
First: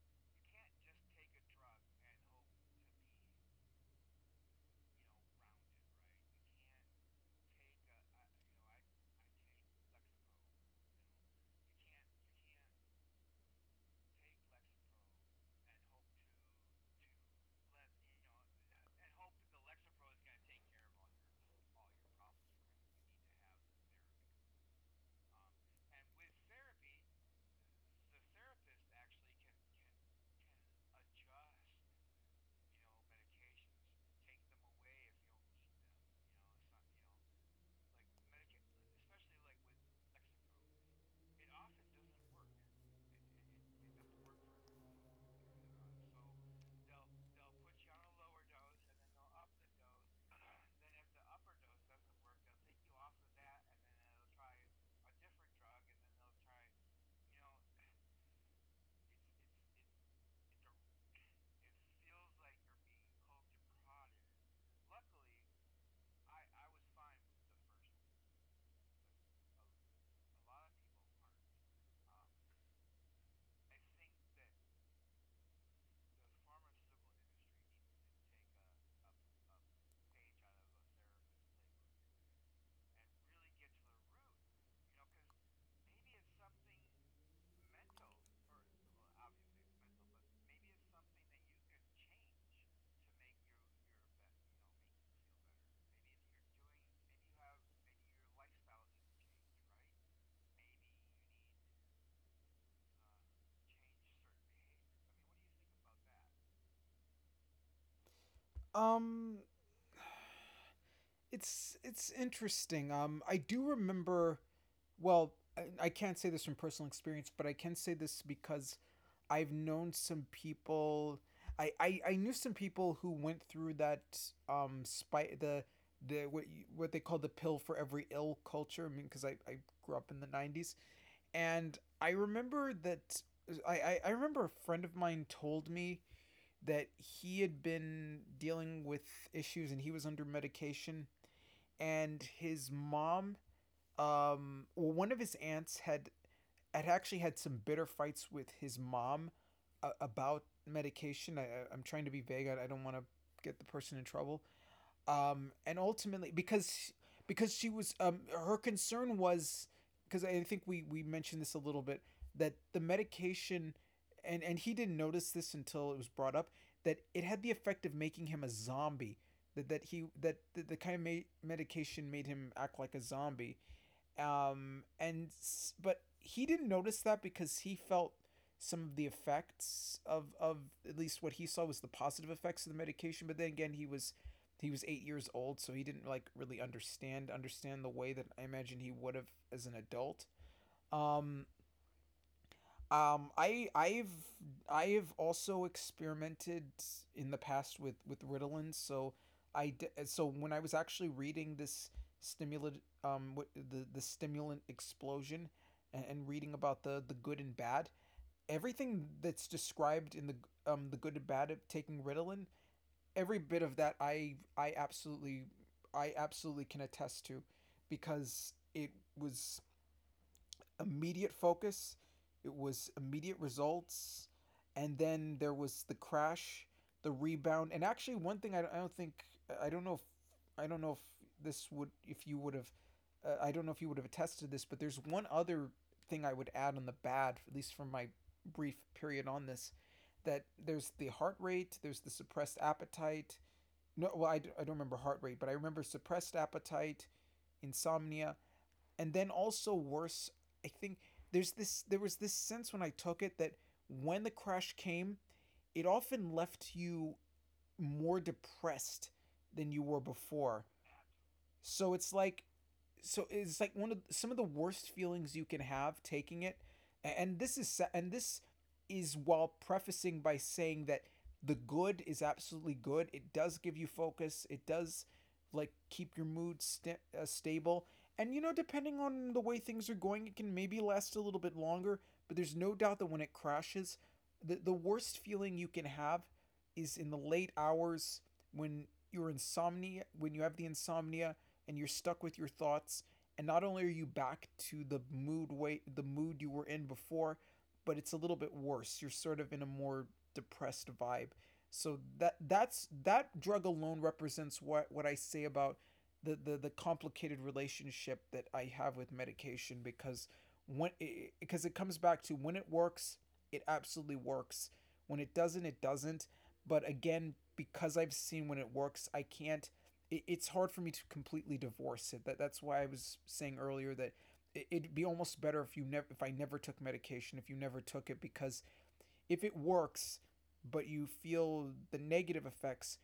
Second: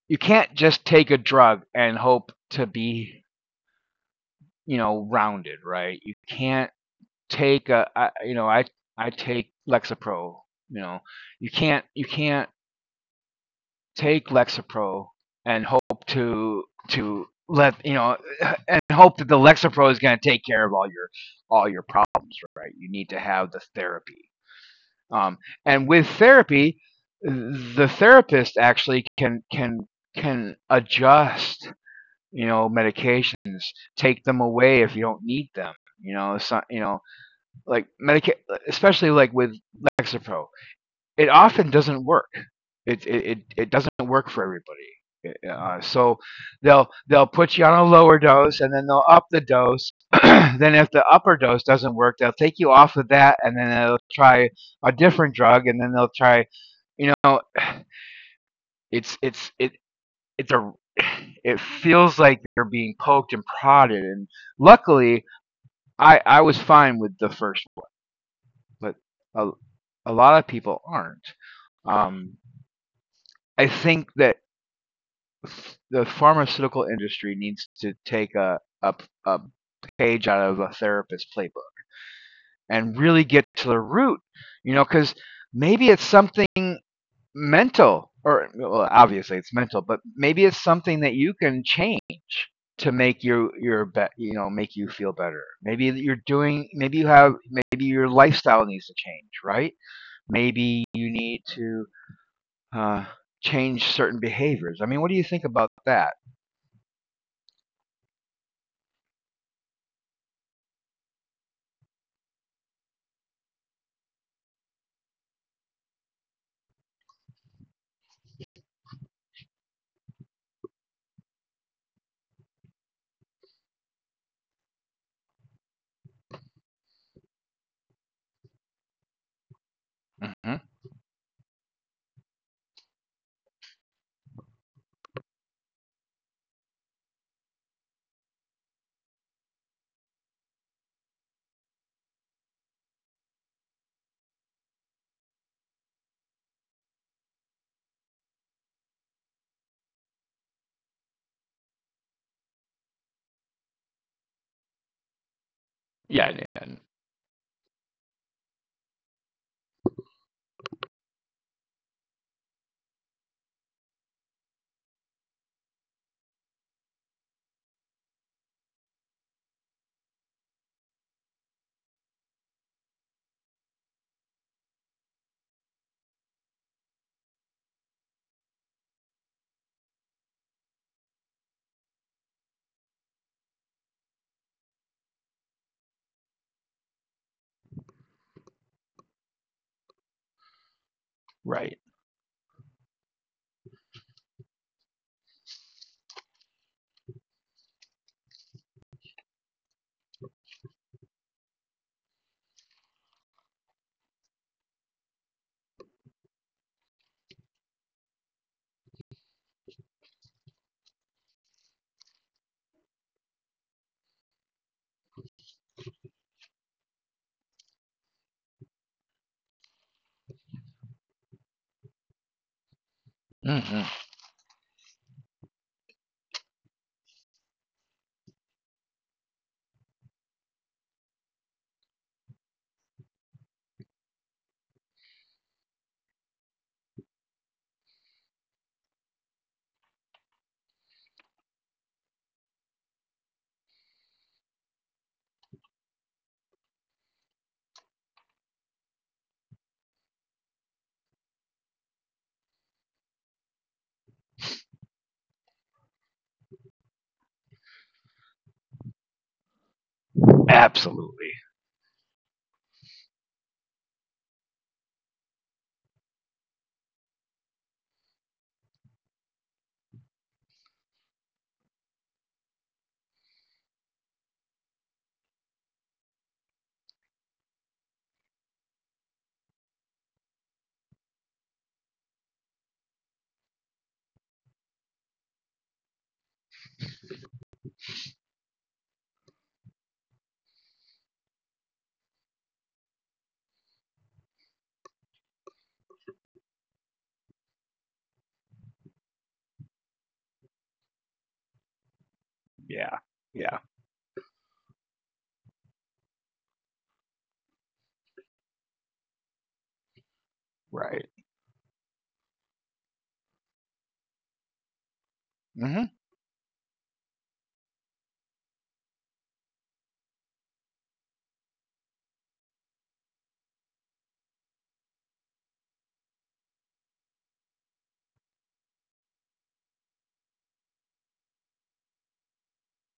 A: you can't just take a drug and hope to be, you know, rounded, right? You can't take a I, you know I take Lexapro. You know, you can't take Lexapro and hope to let you know and hope that the Lexapro is going to take care of all your problems. Right? You need to have the therapy. Um, and with therapy, the therapist actually can adjust you know medications, take them away if you don't need them, you know. So like medica- especially like with Lexapro, it often doesn't work. It doesn't work for everybody. So they'll put you on a lower dose and then they'll up the dose. Then if the upper dose doesn't work, they'll take you off of that and then they'll try a different drug, and then they'll try, you know, it's it it's a it feels like you're being poked and prodded, and luckily I was fine with the first, but a, a lot of people aren't. Um, I think that the pharmaceutical industry needs to take a, a page out of a therapist playbook and really get to the root, you know, because maybe it's something mental. Or well, obviously it's mental, but maybe it's something that you can change to make you feel better. Maybe you're doing, maybe you have, maybe your lifestyle needs to change, right? Maybe you need to uh, change certain behaviors. I mean, what do you think about that?
B: Um, it's interesting. I do remember. Well, I can't say this from personal experience, but I can say this because I've known some people. I knew some people who went through that spy the what you, what they call the pill for every ill culture. I mean, because I grew up in the
A: Mm-hmm.
B: '90s, and I remember that remember a friend of mine told me that he had been dealing with issues and he was under medication and his mom well one of his aunts had actually had some bitter fights with his mom about medication. I'm trying to be vague. I don't want to get the person in trouble. And ultimately
A: Yeah, yeah, yeah,
B: because she was her concern was because I think we mentioned this a little bit that the medication and he didn't notice this until it was brought up that it had the effect of making him a zombie that that he that the kind of medication made him act like a zombie, and but he didn't notice that because he felt some of the effects of at least what he saw was the positive effects of the medication. But then again, he was 8 years old, so he didn't like really understand the way that I imagine he would have as an adult. Um,
A: right.
B: um, I I've I've also experimented in the past with Ritalin. So I so when I was actually reading this stimulant the stimulant explosion and reading about the good and bad, everything that's described in the the good and bad of taking Ritalin, every bit of that I absolutely can attest to because it was immediate focus, it was immediate
A: Mm-hmm.
B: results, and then there was the crash, the rebound, and actually one thing I don't think I don't know if I don't know if this would if you would have I don't know if you would have attested this, but there's one other thing I would add on the bad, at least from my brief period on this, that there's the heart rate, there's the suppressed appetite. No, well, I don't remember heart rate, but I remember suppressed appetite, insomnia, and then also worse, I think there was this sense when I took it that when the crash came, it often left you more depressed than you were before.
A: Absolutely.
B: So it's like so it's like one of some of the worst feelings you can have taking it. And this is and this is while prefacing by saying that the good is absolutely good. It does give you focus, it does like keep your mood st stable, and you know, depending on the way things are going, it can maybe last a little bit longer. But there's no doubt that when it crashes, the worst feeling you can have is in the late hours when you have the insomnia and you're stuck with your thoughts, and not only are you back to the mood you were in before, but it's a little bit worse. You're sort of in a more depressed vibe. So that's
A: Yeah.
B: that drug
A: Yeah.
B: alone represents what I say about the complicated relationship that I have with medication. because when
A: Right.
B: it, because it comes back to: when it works, it absolutely works; when it doesn't, it
A: Mm-hmm.
B: doesn't. But again, because I've seen when it works, I can't, it's hard for me to completely divorce it. That that's why I was saying earlier that it'd be almost better if you never if I never took medication, if you never took it, because if it works, but you feel the negative effects,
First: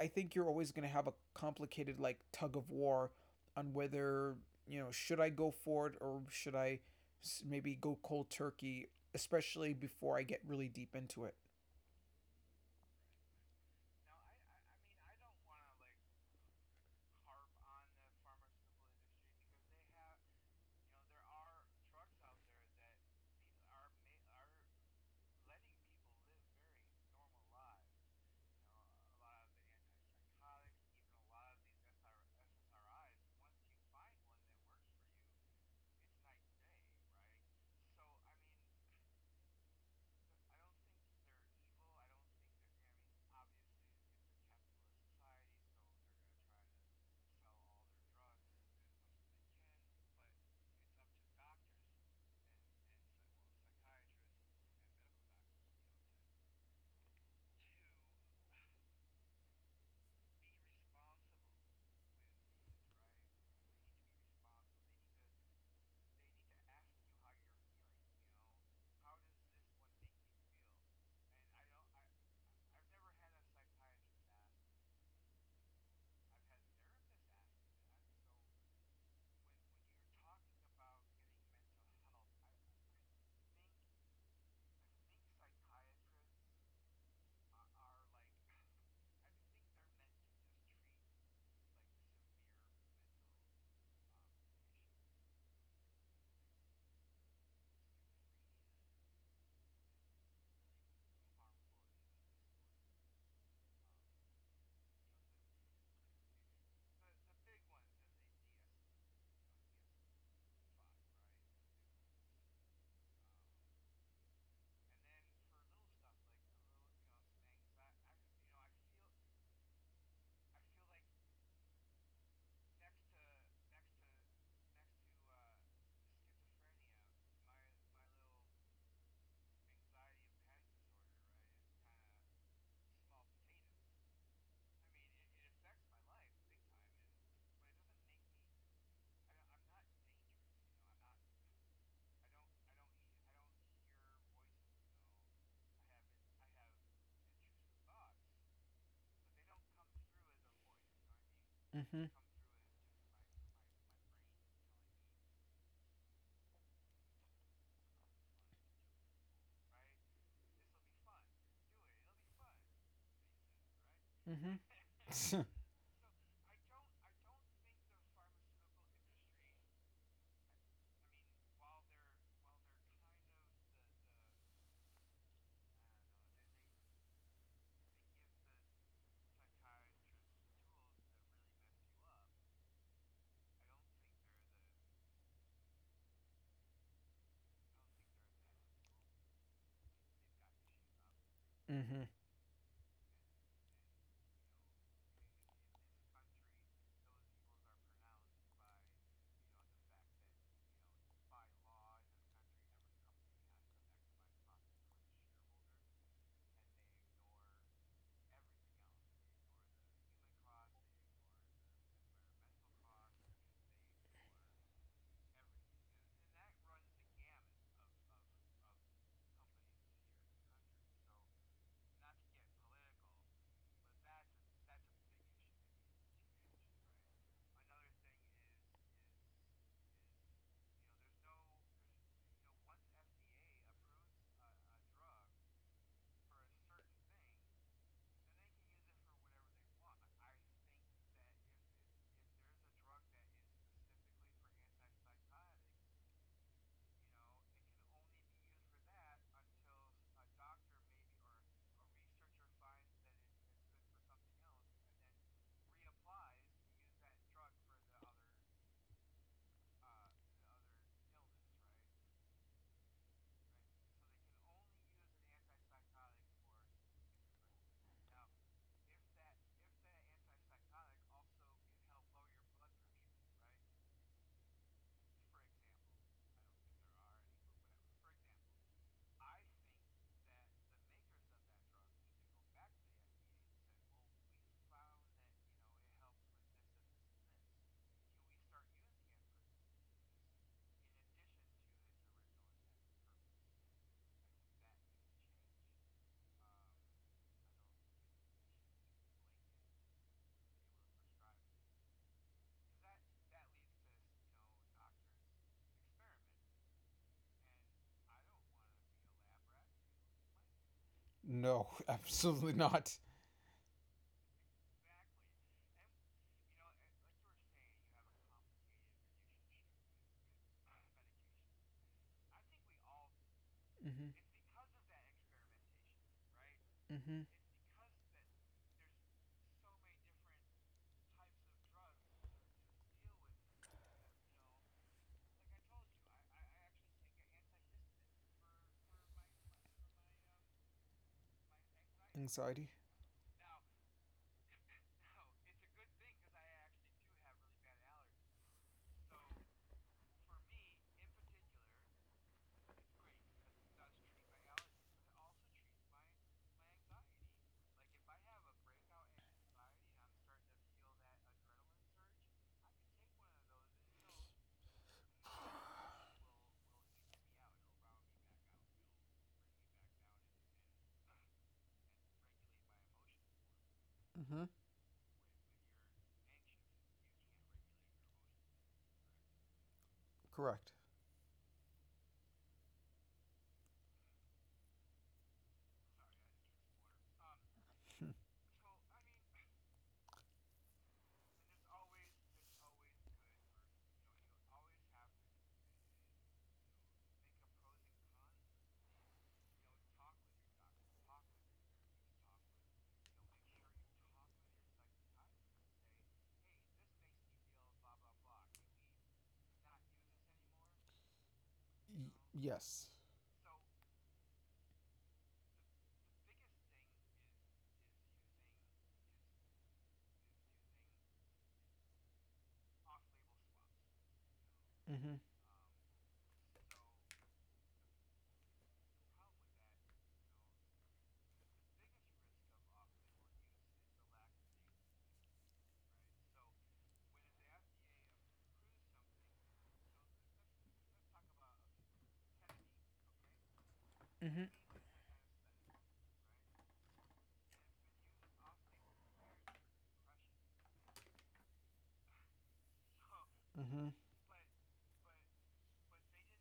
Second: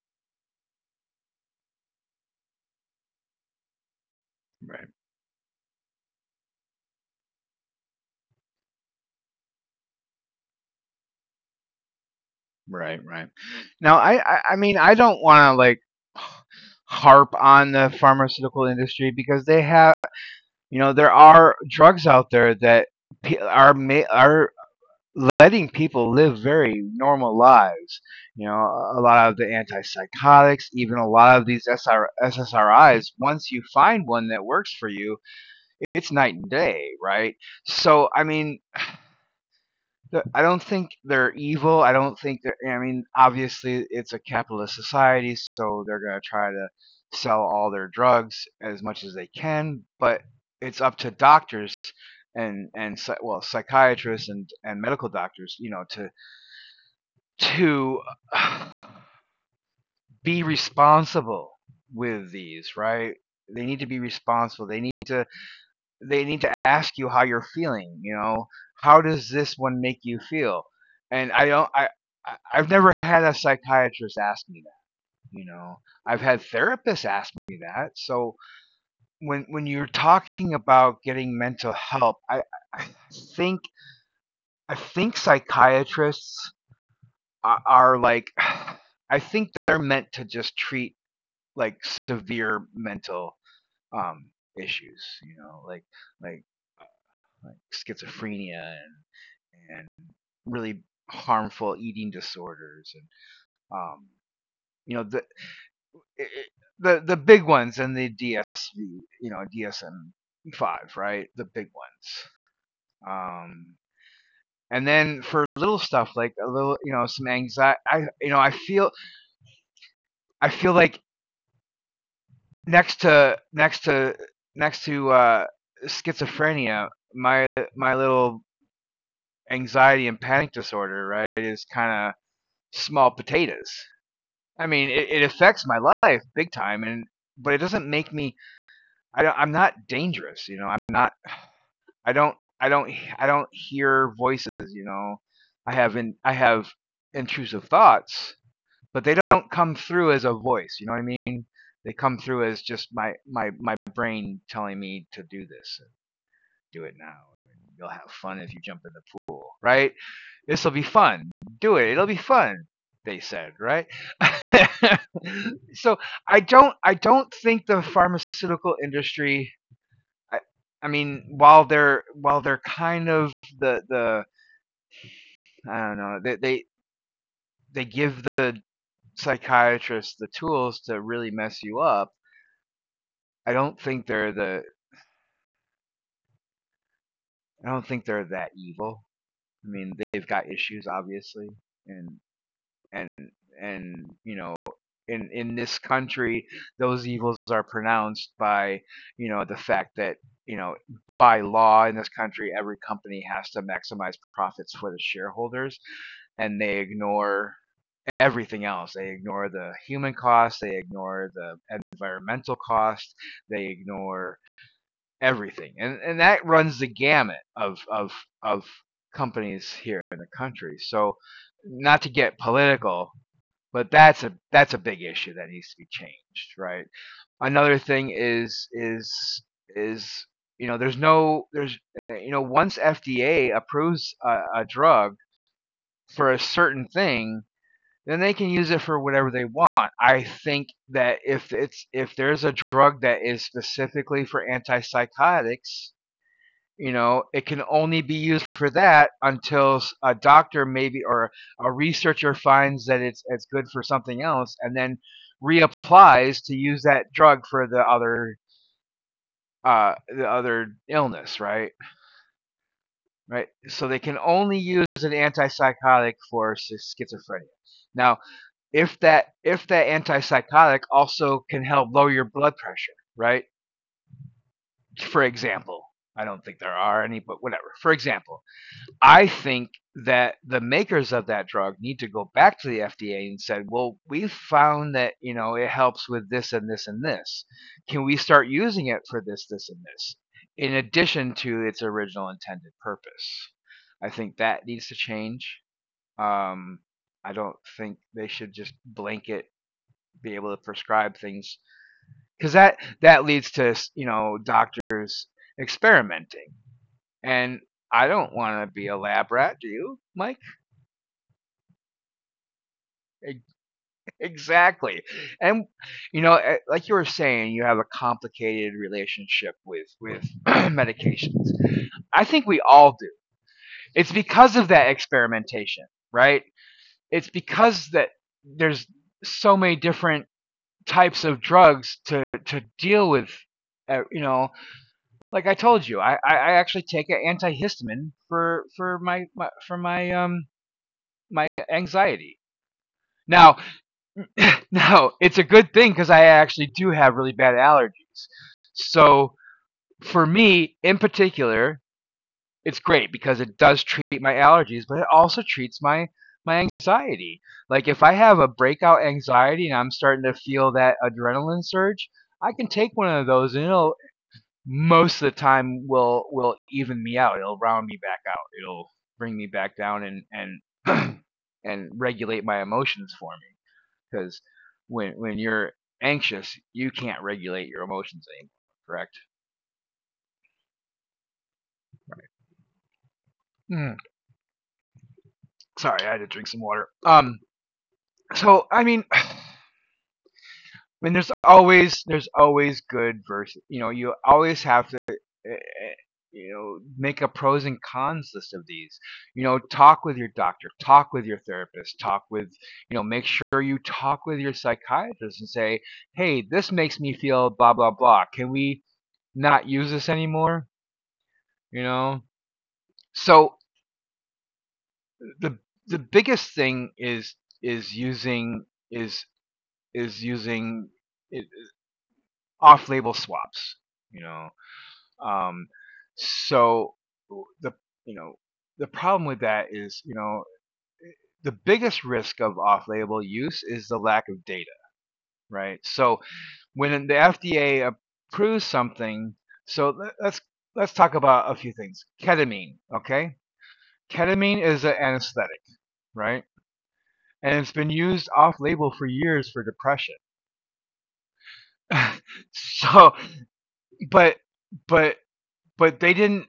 B: I think you're always going to have a complicated, like, tug of war on whether, you
A: Right.
B: know, should I go for it, or should I maybe go cold turkey, especially before I get really deep into it.
A: Right. Right. Now, I mean, I don't want to like harp on the pharmaceutical industry because they have, you know, there are drugs out there that are letting people live very normal lives. You know, a lot of the antipsychotics, even a lot of these SSRIs, once you find one that works for you, it's night and day, right? So, I mean, I don't think they're evil. I don't think they're — I mean, obviously it's a capitalist society, so they're going to try to sell all their drugs as much as they can, but it's up to doctors and psy-, well, psychiatrists and medical doctors, you know, to be responsible with these, right? They need to be responsible. They need to, they need to ask you how you're feeling, you know? How does this one make you feel? And I don't I- have never had a psychiatrist ask me that, you know. I've had therapists ask me that. So when you're talking about getting mental help, I think, I think psychiatrists are like, I think they're meant to just treat like severe mental, um issues, you know, like like schizophrenia and really harmful eating disorders and um you know, it, the big ones and the DSV, you know, DSM five, right? The big ones. Um, and then for little stuff like a little, you know, some anxiety. I, you know, I feel like next to, next to next to schizophrenia, my little anxiety and panic disorder, right, is kind of small potatoes. I mean, it affects my life big time, and but it doesn't make me. I don't, I'm not dangerous, you know. I'm not. I don't. I don't. I don't hear voices, you know. I have in. I have intrusive thoughts, but they don't come through as a voice. You know what I mean? They
B: Mm-hmm.
A: come through as just my my my brain telling me to do this. Do it now. You'll have fun if you jump in the pool, right? This will be fun. Do it. It'll be fun. They said, right?
B: Mm-hmm.
A: So I don't, I don't think the pharmaceutical industry — I, I mean, while they're, while they're kind of the, I don't know, they give the psychiatrists the tools to really mess you up. I don't think they're the, I don't think they're that evil. I mean, they've got issues obviously,
B: Mm-hmm.
A: and and and you know, in this country, those evils are pronounced by, you know, the fact that, you know, by law in this country, every company has to maximize profits for the shareholders, and they ignore everything else. They ignore the human cost, they ignore the environmental cost, they ignore everything, and that runs the gamut of companies here in the country. So, not to get political, but that's a, that's a big issue that needs to be changed, right? Another thing is, you know, there's no there's you know, once FDA approves a drug for a certain thing, then they can use it for whatever they want. I think that if it's if there's a drug that is specifically for antipsychotics, you know, it can only be used for that until a doctor maybe, or a researcher finds that it's good for something else, and then reapplies to use that drug for the other, the other illness, right? Right, so they can only use an antipsychotic for schizophrenia. Now, if that, if that antipsychotic also can help lower your blood pressure, right, for example — I don't think there are any, but whatever, for example — I think that the makers of that drug need to go back to the FDA and said, "Well, we found that, you know, it helps with this and this and this. Can we start using it for this, this, and this, in addition to its original intended purpose?" I think that needs to change. Um, I don't think they should just blanket be able to prescribe things, because that, that leads to, you know, doctors experimenting, and I don't want to be a lab rat. Do you, Mike?
B: No, absolutely not.
A: Ex- Exactly. And you know, like you were saying, you have a complicated relationship with medications. I think we all do. It's
B: Mm-hmm.
A: because of that experimentation, right? It's
B: Mm-hmm.
A: because that there's so many different types of drugs to deal with, you know, like I told you, I actually take an antihistamine for my my anxiety.
B: Anxiety?
A: Now, no, it's a good thing because I actually do have really bad allergies. So for me, in particular, it's great because it does treat my allergies, but it also treats my my anxiety. Like if I have a breakout anxiety and I'm starting to feel that adrenaline surge, I can take one of those and it'll, most of the time will even me out. It'll round me back out. It'll bring me back down and and regulate my emotions for me, because
B: Mm-hmm.
A: when you're anxious, you can't regulate your emotions anymore. Correct?
B: Correct.
A: Mm, sorry, I had to drink some water. So I mean, I mean, there's always, there's always good versus. You know, you always have to, eh, you know, make a pros and cons list of these. You know, talk with your doctor, talk with your therapist, talk with, you know, make sure you talk with your psychiatrist and say, hey, this makes me feel blah, blah, blah. Can we not use this anymore? You know,
B: Yes.
A: so the the biggest thing is using, is is using it, off-label swaps, you know.
B: Mm-hmm.
A: Um, so the, you know, the problem with that is, you know, the biggest risk of off-label use is the lack of data, right? So when the FDA approves something, so let's talk about a few things. Ketamine, okay?
B: Mm-hmm.
A: Ketamine is an anesthetic, right? And it's been used off-label for years for depression. So,
B: Mm-hmm.
A: but but but they didn't.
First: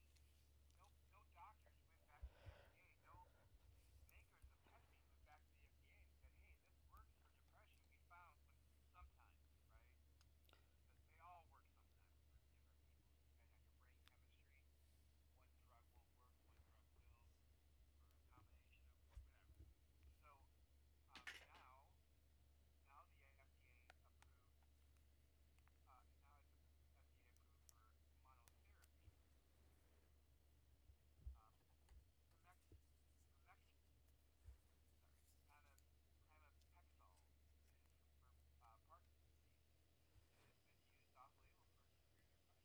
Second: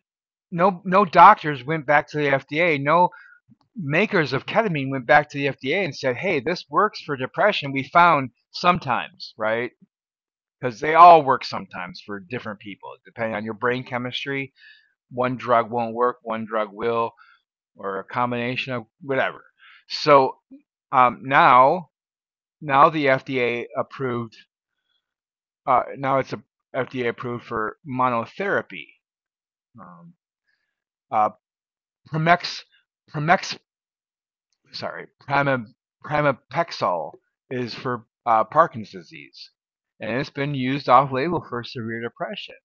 A: No No doctors went back to the FDA. No makers of ketamine went back to the FDA and said, "Hey, this works for depression. We found sometimes, right? Because they all work sometimes for different people, depending on your brain chemistry. One drug won't work, one drug will, or a combination of whatever." So now, now the FDA approved, now it's a, FDA approved for monotherapy. Um, uh, Primex, Primex, sorry, Prima, Primapexol is for Parkinson's disease, and it's been used off-label for severe depression.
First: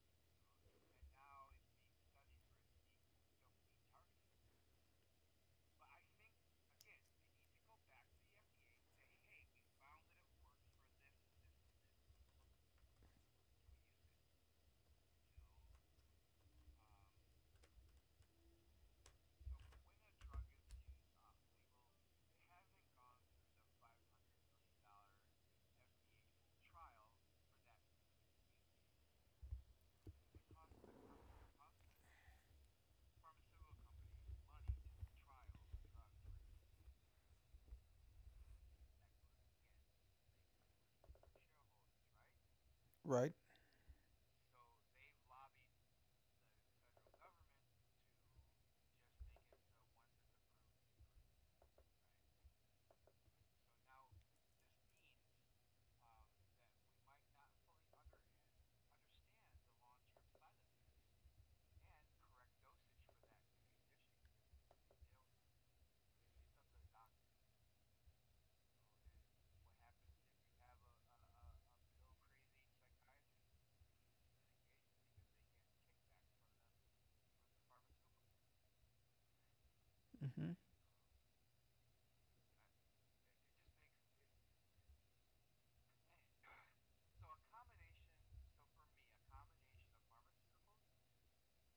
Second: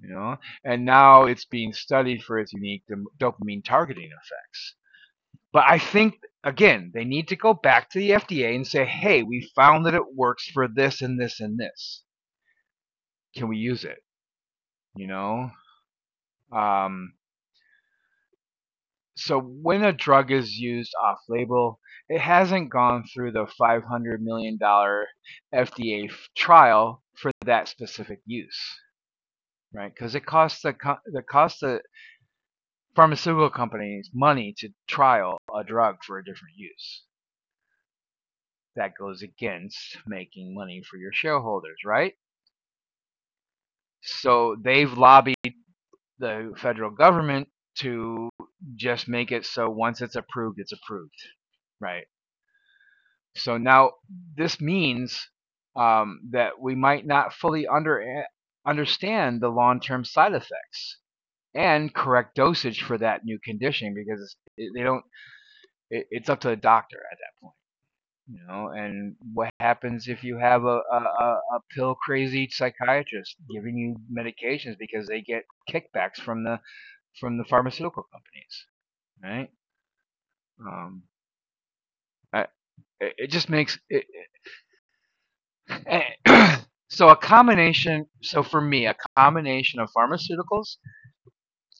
A: You know, and now it's being studied for its unique dopamine targeting effects. But I think again, they need to go back to the FDA and say, "Hey, we found that it works for this and this and this. Can we use it?" You know. Um, so when a drug is used off-label, it hasn't gone through the $500 million FDA trial for that specific use, right? Because it costs the pharmaceutical companies money to trial a drug for a different use. That goes against making money for your shareholders, right?
B: Right.
A: So they've lobbied the federal government to just make it so once it's approved, right? So now this means, that we might not fully understand the long term side effects and correct dosage for that new condition, because they don't. It, it's up to the doctor at that point, you know. And what happens if you have a pill crazy psychiatrist giving you medications because they get kickbacks from the, from the pharmaceutical companies, right?
B: Mm-hmm.
A: Um, I, it just makes it, so a combination, for me a combination of pharmaceuticals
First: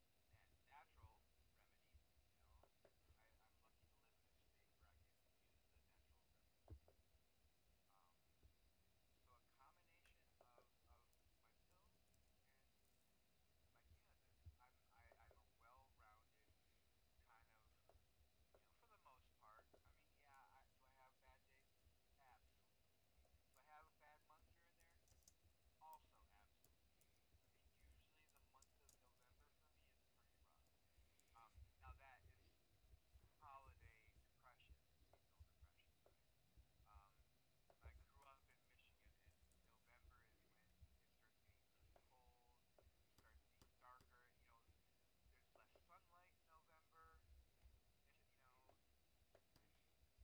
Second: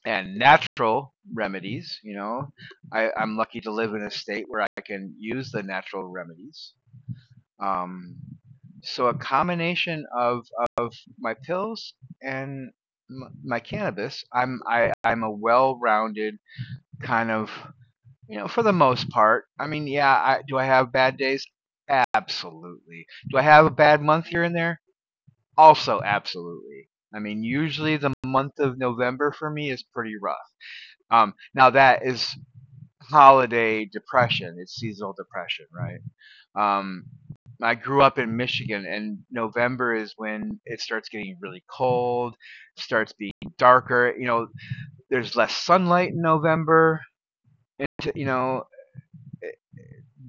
A: and natural remedies, I'm lucky to live in a state where I can use the natural remedies. um, so a combination of of my pills and my cannabis. I'm a well-rounded kind of, you know, for the most part. I mean, yeah, do I have bad days? Absolutely. Do I have a bad month here and there? Also, absolutely. I mean, usually the month of November for me is pretty rough. Now that is holiday depression. It's seasonal depression, right? Um, I grew up in Michigan, and November is when it starts getting really cold, starts being darker. You know, there's less sunlight in November. You know, eh,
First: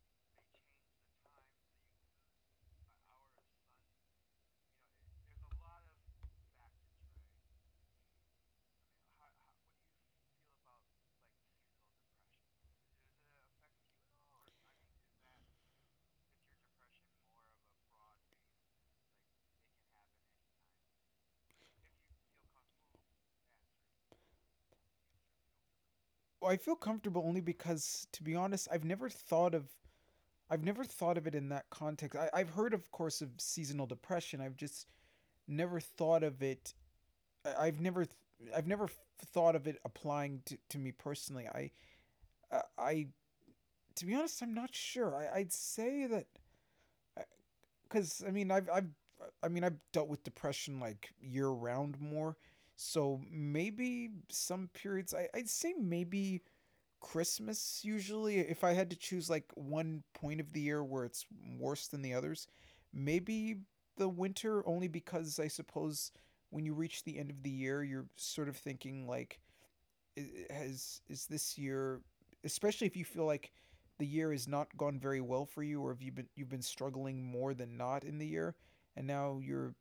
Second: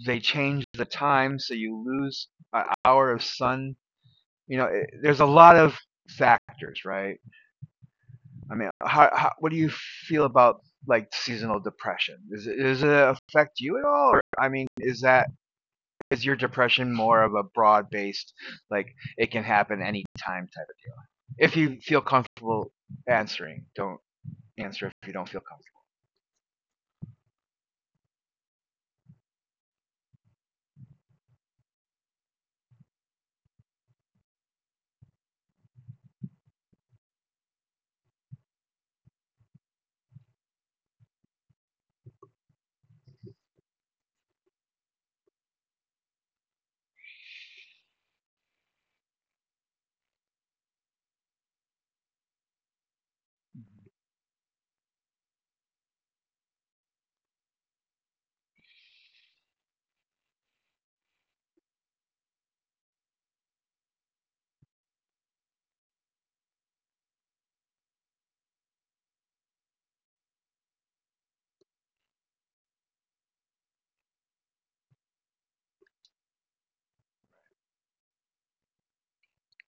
A: they change the time, so you lose an hour of sun. You know, there's a lot of factors, right? I mean, how what do you feel about like seasonal depression? Is it, does it affect you at all? Or, I mean, is that, is your depression more of a broad based, like it can happen any time type of thing? If you feel comfortable answering, don't answer if you don't feel comfortable.
B: Well, I feel comfortable only because, to be honest, I've never thought of it in that context. I, I've heard, of course, of seasonal depression. I've just never thought of it. I've never thought of it applying to me personally. I to be honest, I'm not sure. I, I'd say that, I, because I mean, I've dealt with depression like year round more, so maybe some periods, I I'd say maybe Christmas, usually, if I had to choose like one point of the year where it's worse than the others. Maybe the winter, only because I suppose when you reach the end of the year, you're sort of thinking like, has is this year, especially if you feel like the year has not gone very well for you, or if you've been struggling more than not in the year, and now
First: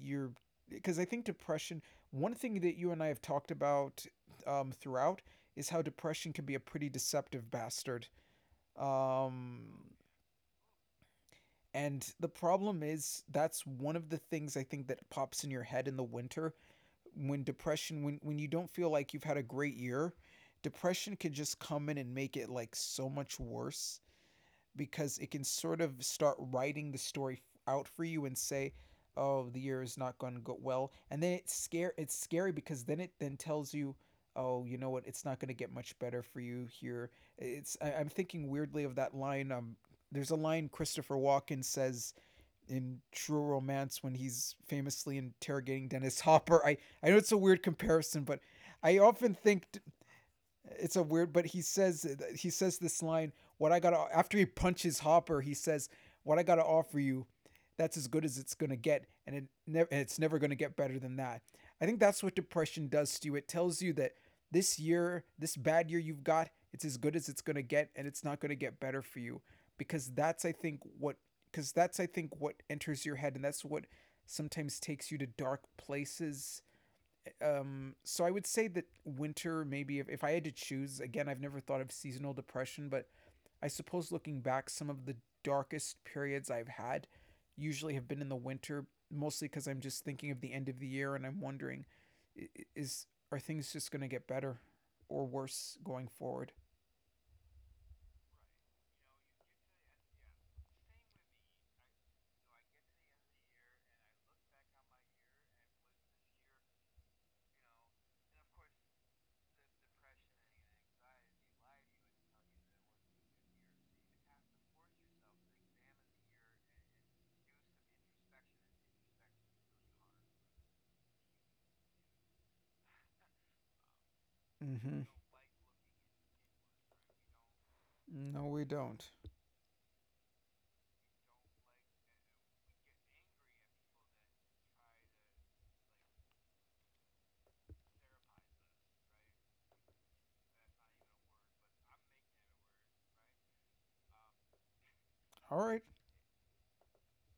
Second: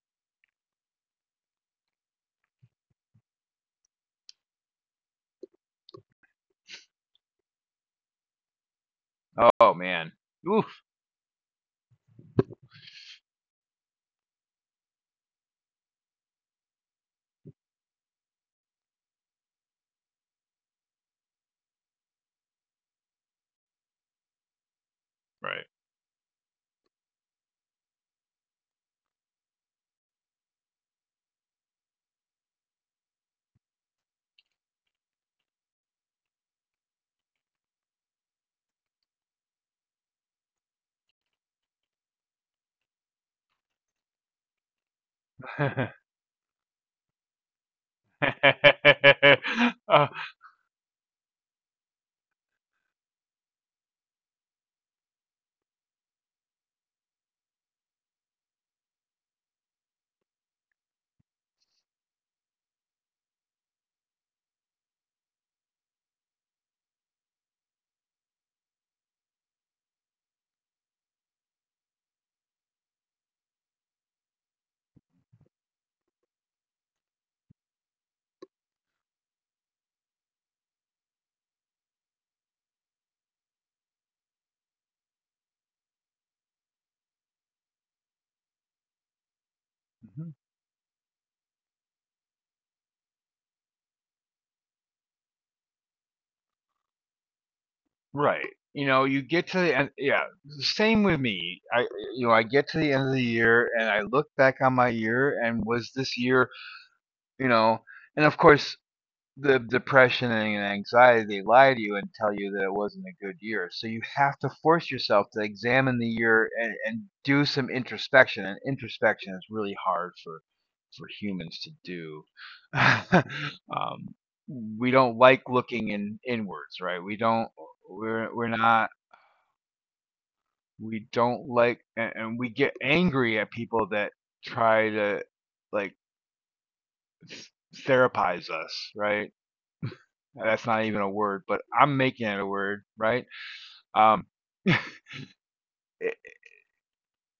B: you're because I think depression. One thing that you and I have talked about throughout is how depression can be a pretty deceptive bastard. Um,
A: Oh man, oof.
B: and the problem is, that's one of the things I think that pops in your head in the winter, when depression when you don't feel like you've had a great year, depression can just come in and make it like so much worse, because it can sort of start writing the story out for you and say, "Oh, the year is not going to go well," and then it's scary, because then it then tells you, "Oh, you know what? It's not going to get much better for you here." It's I, I'm thinking weirdly of that line. There's a line Christopher Walken says in True Romance when he's famously interrogating
A: Right.
B: Dennis Hopper. I know it's a weird comparison, but I often think,
A: uh,
B: it's a weird, but he says this line, what I gotta after he punches Hopper, he says, "What I gotta offer you, that's as good as it's gonna get, and it never it's never gonna get better than that." I think that's what depression does to you. It tells you that this year, this bad year you've got, it's as good as it's gonna get, and it's not gonna get better for you, because that's, I think, what enters your head, and that's what sometimes takes you to dark places. Um so I would say that winter, maybe, if I had to choose, again, I've never thought of seasonal depression, but I suppose looking back, some of the darkest periods I've had usually have been in the winter, mostly because I'm just thinking
A: Mhm.
B: of the end of the year, and I'm wondering, is, are things just going to get better or worse going forward?
A: Right. You know, you get to the end. Yeah, same with me. You know, I get to the end of the year and I look back on my year and was this year, you know. And of course, the depression and anxiety, they lie to you and tell you that it wasn't a good year. So you have to force yourself to examine the year and do some introspection. And introspection is really hard for humans to do. um, we
B: Mm-hmm.
A: don't like looking in inwards, right? We don't. We're
B: No,
A: we're
B: we
A: not.
B: don't.
A: We don't like, and we get angry at people that try to, like, th- therapize us, right? That's not even a word, but I'm making it a word, right? Um,
B: All right.
A: it-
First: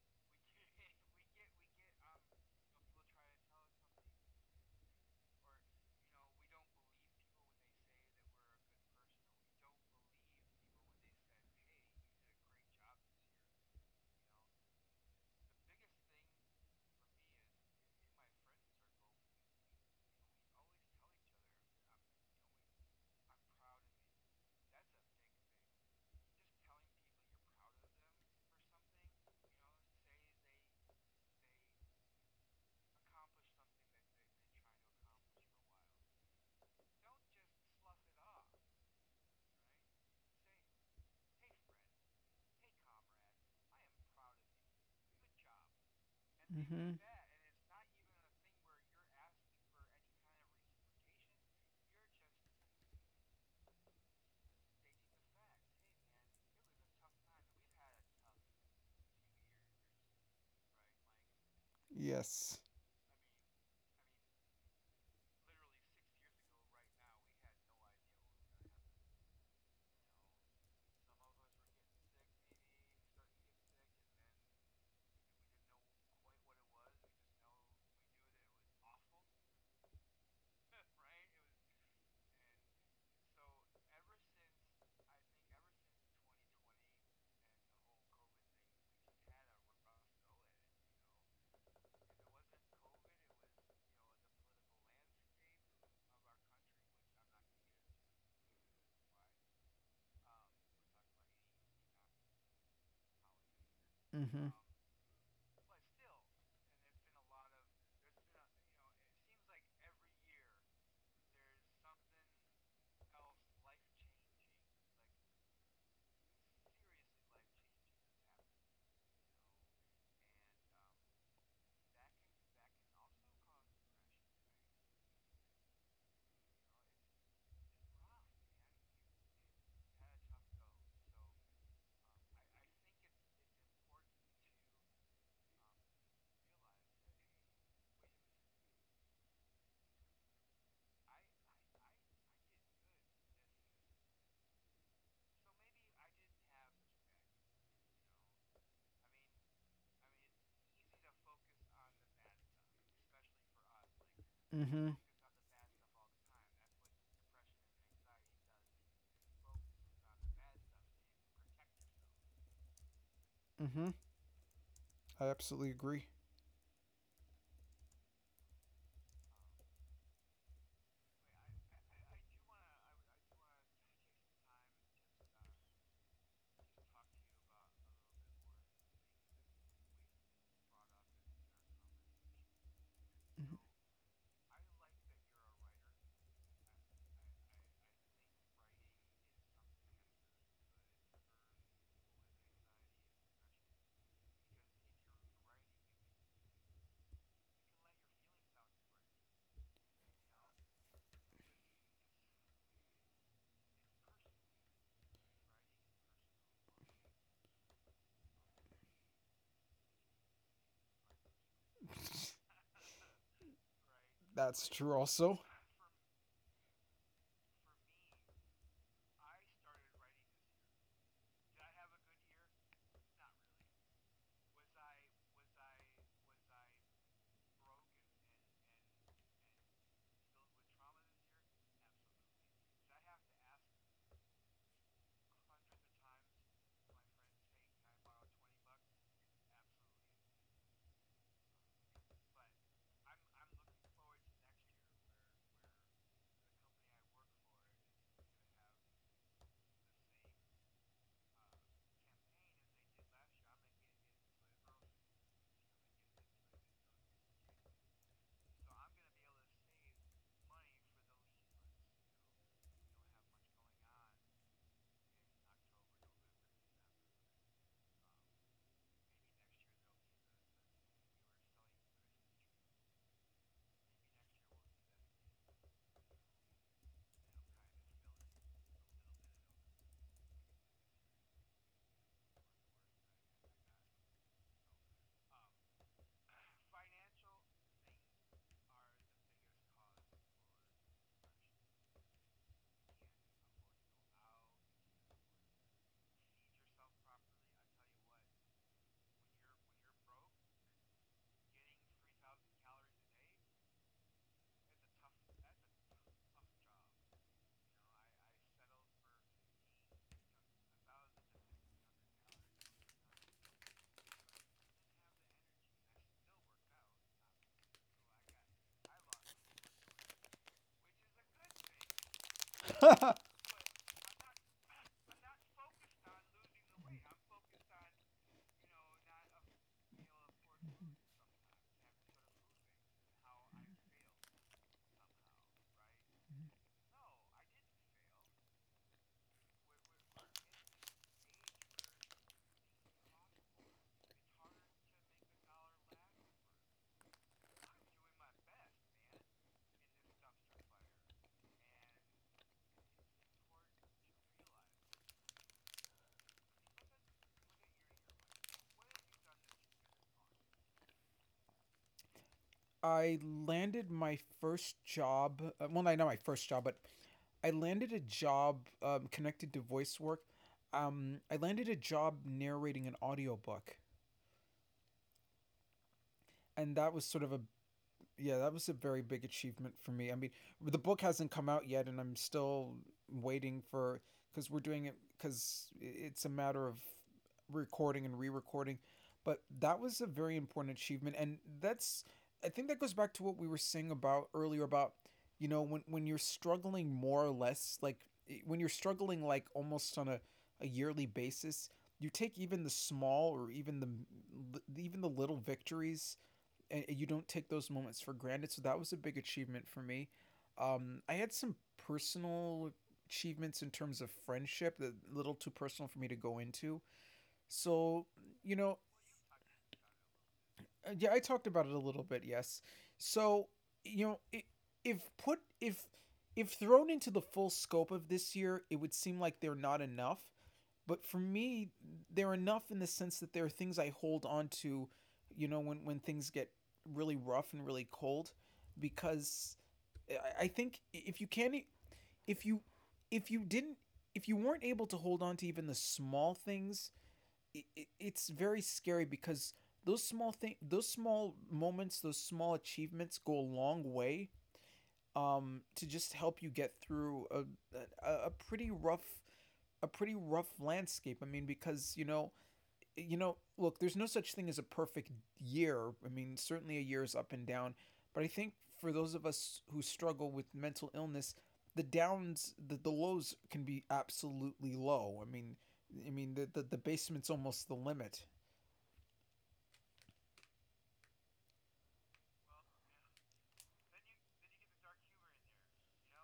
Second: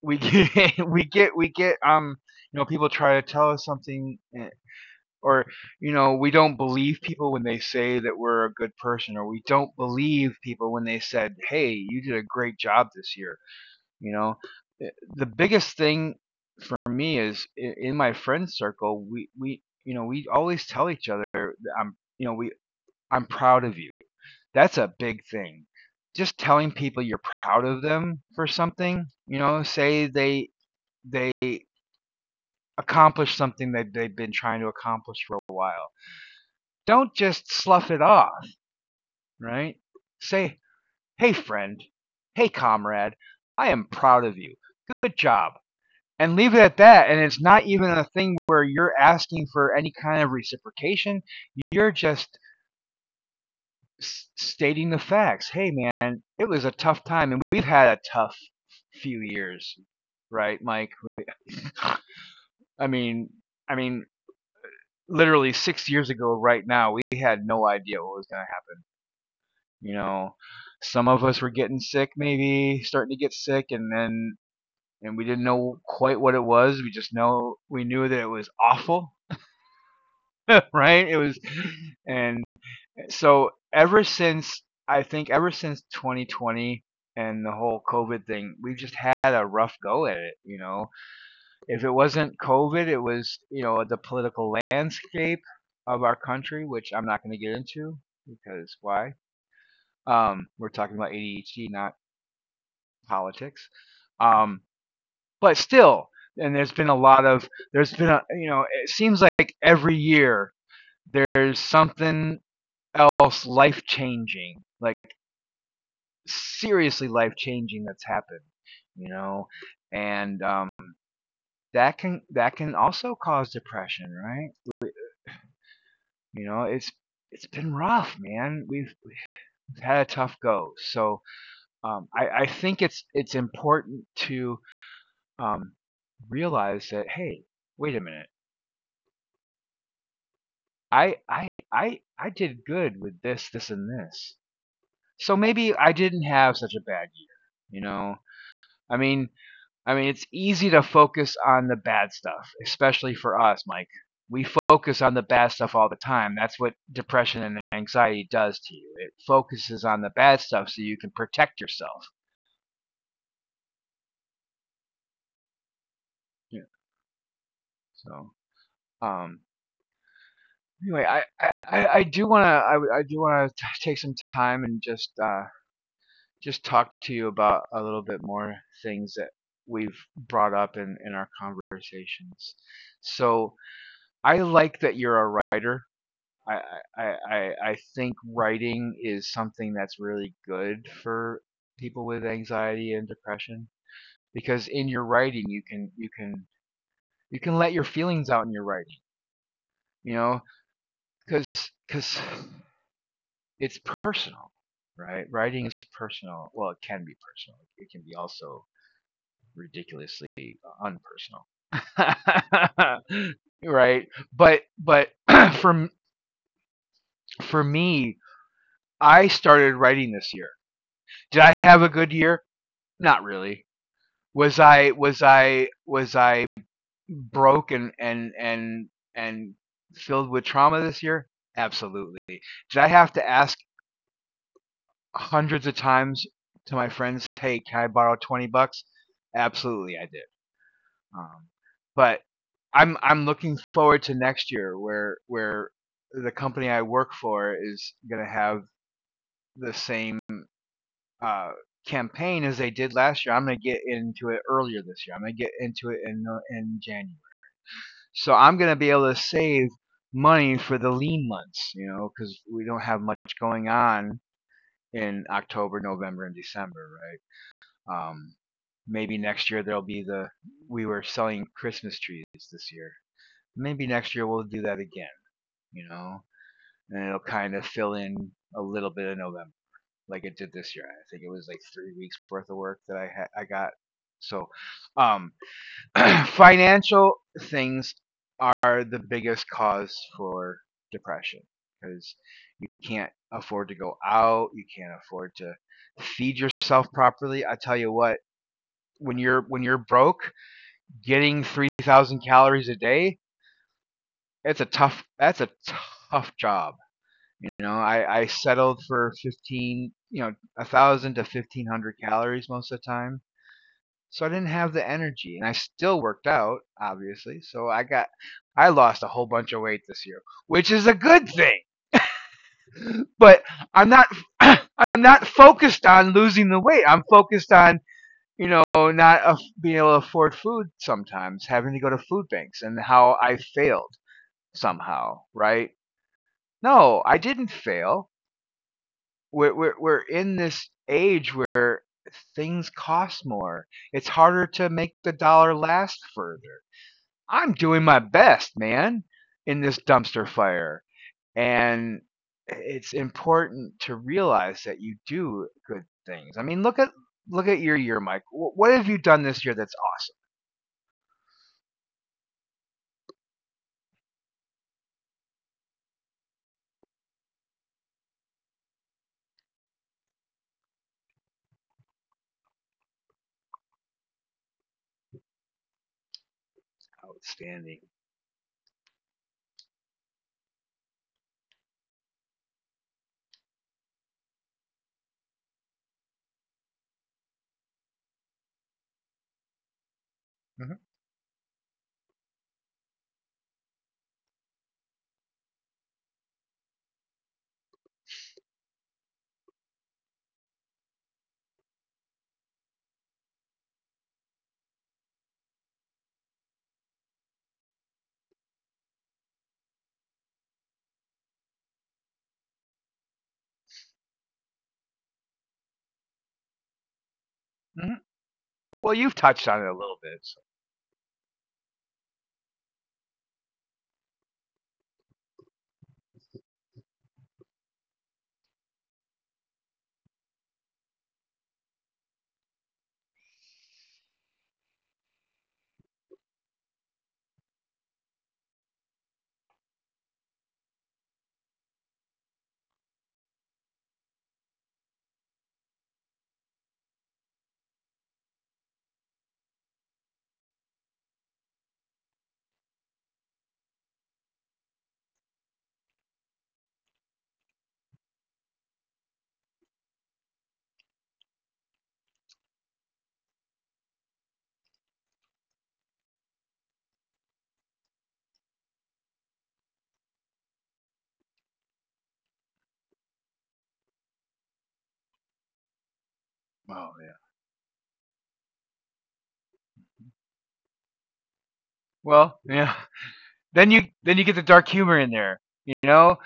A: we get, we get, you know, people try to tell us something, or, you know, we don't believe people when they say that we're a good person, or we don't believe people when they said, "Hey, you did a great job this year." You know, the biggest thing for me is in my friend circle, we you know, we always tell each other that I'm, you know, we I'm proud of you. That's a big thing. Just telling people you're proud of them for something, you know, say they they accomplish something that they've been trying to accomplish for a while. Don't just slough it off, right? Say, "Hey friend, hey comrade, I am proud of you. Good job." And leave it at
B: Mm-hmm.
A: that. And it's not even a thing where you're asking for any kind of reciprocation. You're just stating the facts. Hey, man, it was a tough time, and we've had a tough few years, right, Mike?
B: Yes.
A: I mean, I mean, literally 6 years ago, right now, we had no idea what was going to happen. You know, some of us were getting sick, maybe starting to get sick, and then, and we didn't know quite what it was. We just know we knew that it was awful, right? It was, and, So ever since I think ever since 2020 and the whole COVID thing, we've just had a rough go at it. You know, if it wasn't COVID, it was, you know, the political landscape of our country, which I'm not going to get into because why? We're talking about ADHD, not politics.
B: Mm-hmm.
A: Um, but still, and there's been a lot of, there's been a you know, it seems like every year there's something else life changing, like seriously life changing that's happened, you know, and that can, that can also cause depression, right? You know, it's been rough, man. We've had a tough go, so I think it's important to um, realize that, hey, wait a minute, I I I did good with this, this, and this, so maybe I didn't have such a bad year, you know. I mean, I mean, it's easy to focus on the bad stuff, especially for us, Mike. We
B: Mm-hmm.
A: focus on the bad stuff all the time. That's what depression and anxiety does to you. It focuses on the bad stuff so you can protect yourself.
B: Mm-hmm. I absolutely agree.
A: Yeah. So, um, anyway, I do want to, I do want to take some time and just talk to you about a little bit more things that we've brought up in our conversations. So, I like that you're a writer. I, I, I think writing is something that's really good for people with anxiety and depression, because in your writing you can, you can let your feelings out in your writing, you know, because because it's personal, right? Writing is personal. Well, it can be personal, it can be also ridiculously unpersonal, right? but
B: That's true
A: but
B: also.
A: for me, I started writing this year. Did I have a good year? Not really. Was I broke and and filled with trauma this year? Absolutely. Did I have to ask hundreds of times to my friends, "Hey, can I borrow $20?" Absolutely, I did. Um, but I'm looking forward to next year, where the company I work for is going to have the same uh, campaign as they did last year. I'm going to get into it earlier this year. I'm going to get into it in January. So I'm going to be able to save money for the lean months, you know, because we don't have much going on in October, November, and December, right? Maybe next year there'll be the, we were selling Christmas trees this year. Maybe next year we'll do that again, you know, and it'll kind of fill in a little bit of November, like it did this year. I think it was like 3 weeks worth of work that I got. So, um, financial things are the biggest cause for depression, because you can't afford to go out, you can't afford to feed yourself properly. I tell you what, when you're broke, getting 3,000 calories a day, it's a tough, that's a tough job. You know, I settled for 15, you know, a 1,000 to 1,500 calories most of the time. So I didn't have the energy, and I still worked out, obviously. So I got, I lost a whole bunch of weight this year, which is a good thing. But I'm not, I'm not focused on losing the weight. I'm focused on, you know, not aff- being able to afford food sometimes, having to go to food banks, and how I failed somehow, right? No, I didn't fail. We're we're in this age where things cost more. It's harder to make the dollar last further. I'm doing my best, man, in this dumpster fire. And it's important to realize that you do good things. I mean, look at your year, Mike. What have you done this year that's awesome,
B: I landed my first job. Well, not my first job, but I landed a job connected to voice work. I landed a job narrating an audiobook, and that was sort of a,
A: outstanding?
B: yeah, that was a very big achievement for me. I mean, the book hasn't come out yet, and I'm still waiting for, because we're doing it, because it's a matter of recording and re-recording. But that was a very important
A: Hmm.
B: achievement, and that's, I think that goes back to what we were saying about earlier, about, you know, when you're struggling more or less, like when you're struggling like almost on a yearly basis, you take even the small, or even the little victories, and you don't take those moments for granted. So that was a big achievement for me. I had some personal achievements in terms of friendship, a little too personal for me to go into.
A: Hmm.
B: So, you know,
A: Well, you've touched on it a little bit. So.
B: yeah, I talked about it a little bit, yes. So, you know, I- if put if thrown into the full scope of this year, it would seem like they're not enough. But for me, they're enough in the sense that there are things I hold on to, you know, when things get really rough and really cold, because think if you can't, if you, if you didn't, if you weren't able to hold on to even the small things, it, it's very scary, because those small those small moments, those small achievements go a long way to just help you get through a pretty rough, a pretty rough landscape. I mean, because, you know, look, there's no such thing as a perfect year. I mean, certainly a year is up and down, but I think for those of us who struggle with mental illness, the downs, the lows can be absolutely low. I mean, the the
A: Oh yeah.
B: basement's almost the limit.
A: Well, yeah. Then you get the dark humor in there. You know,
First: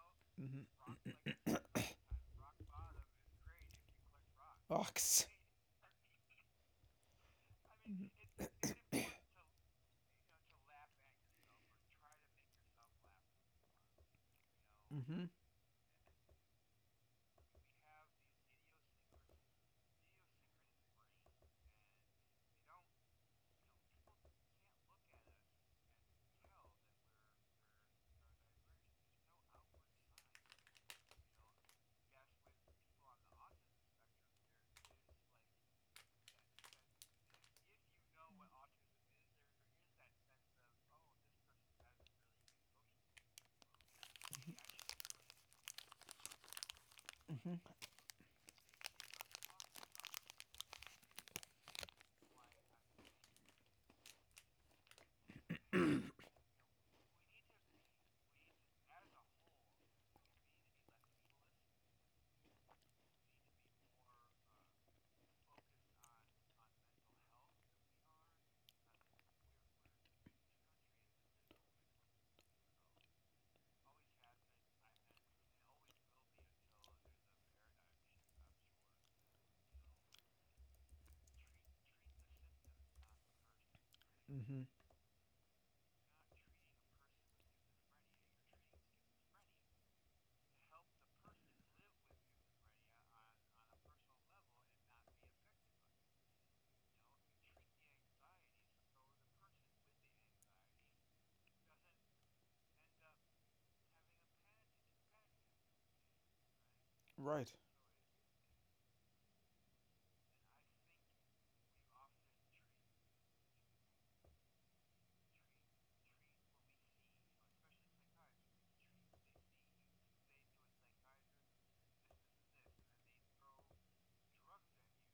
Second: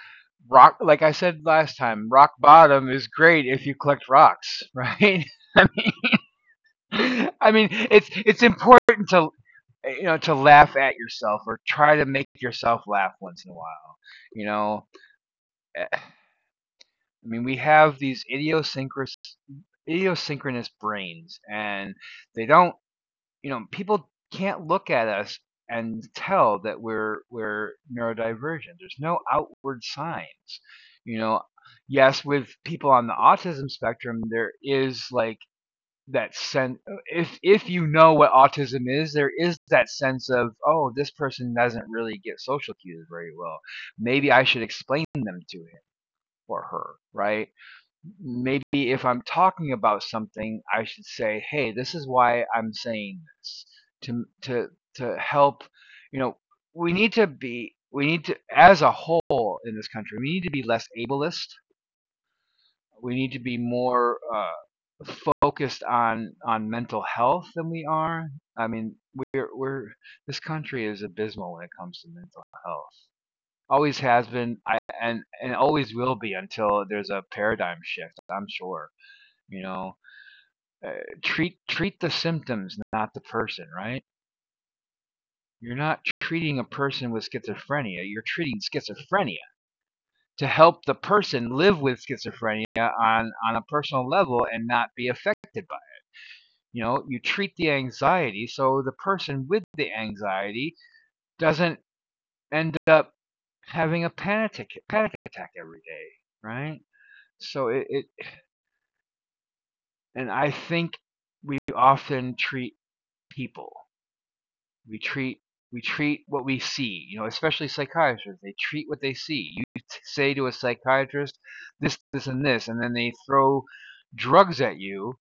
A: rock,
B: Mm-hmm.
A: like I said last time, rock bottom is great if you collect rocks, right?
B: Ox.
A: I I mean, it's
B: Mm-hmm.
A: important to, you know, to laugh at yourself or try to make yourself laugh once in a while. You know, Eh, I mean, we have these idiosyncras idiosyncrous brains, and they don't, you know, people can't look at us and tell that we're neurodivergent. There's no outward signs. You know, yes, with people on the autism spectrum, there is like that sense. If you know what autism is, there is that sense of, oh, this person doesn't really get social cues very well. Maybe I should explain them to him or her, right?
B: Mm-hmm.
A: Maybe if I'm talking about something, I should say, "Hey, this is why I'm saying this," to to to help. You know, we need to, as a whole in this country, we need to be less ableist. We need to be more focused on mental health than we are. I mean, we're this country is abysmal when it comes to mental health. Always has been, I, and always will be until there's a paradigm shift. I'm sure you know, uh, treat the symptoms, not the person, right?
B: Mm-hmm.
A: You're not treating a person with schizophrenia. You're treating schizophrenia to help the person live with schizophrenia on a personal level and not be affected by it. You know, you treat the anxiety so the person with the anxiety doesn't end up having a panic attack every day, right? So
B: Right.
A: it and I think we often treat people we treat we treat what we see, you know, especially psychiatrists, they treat what they see. You say to a psychiatrist this, this, and this, and then they throw drugs at you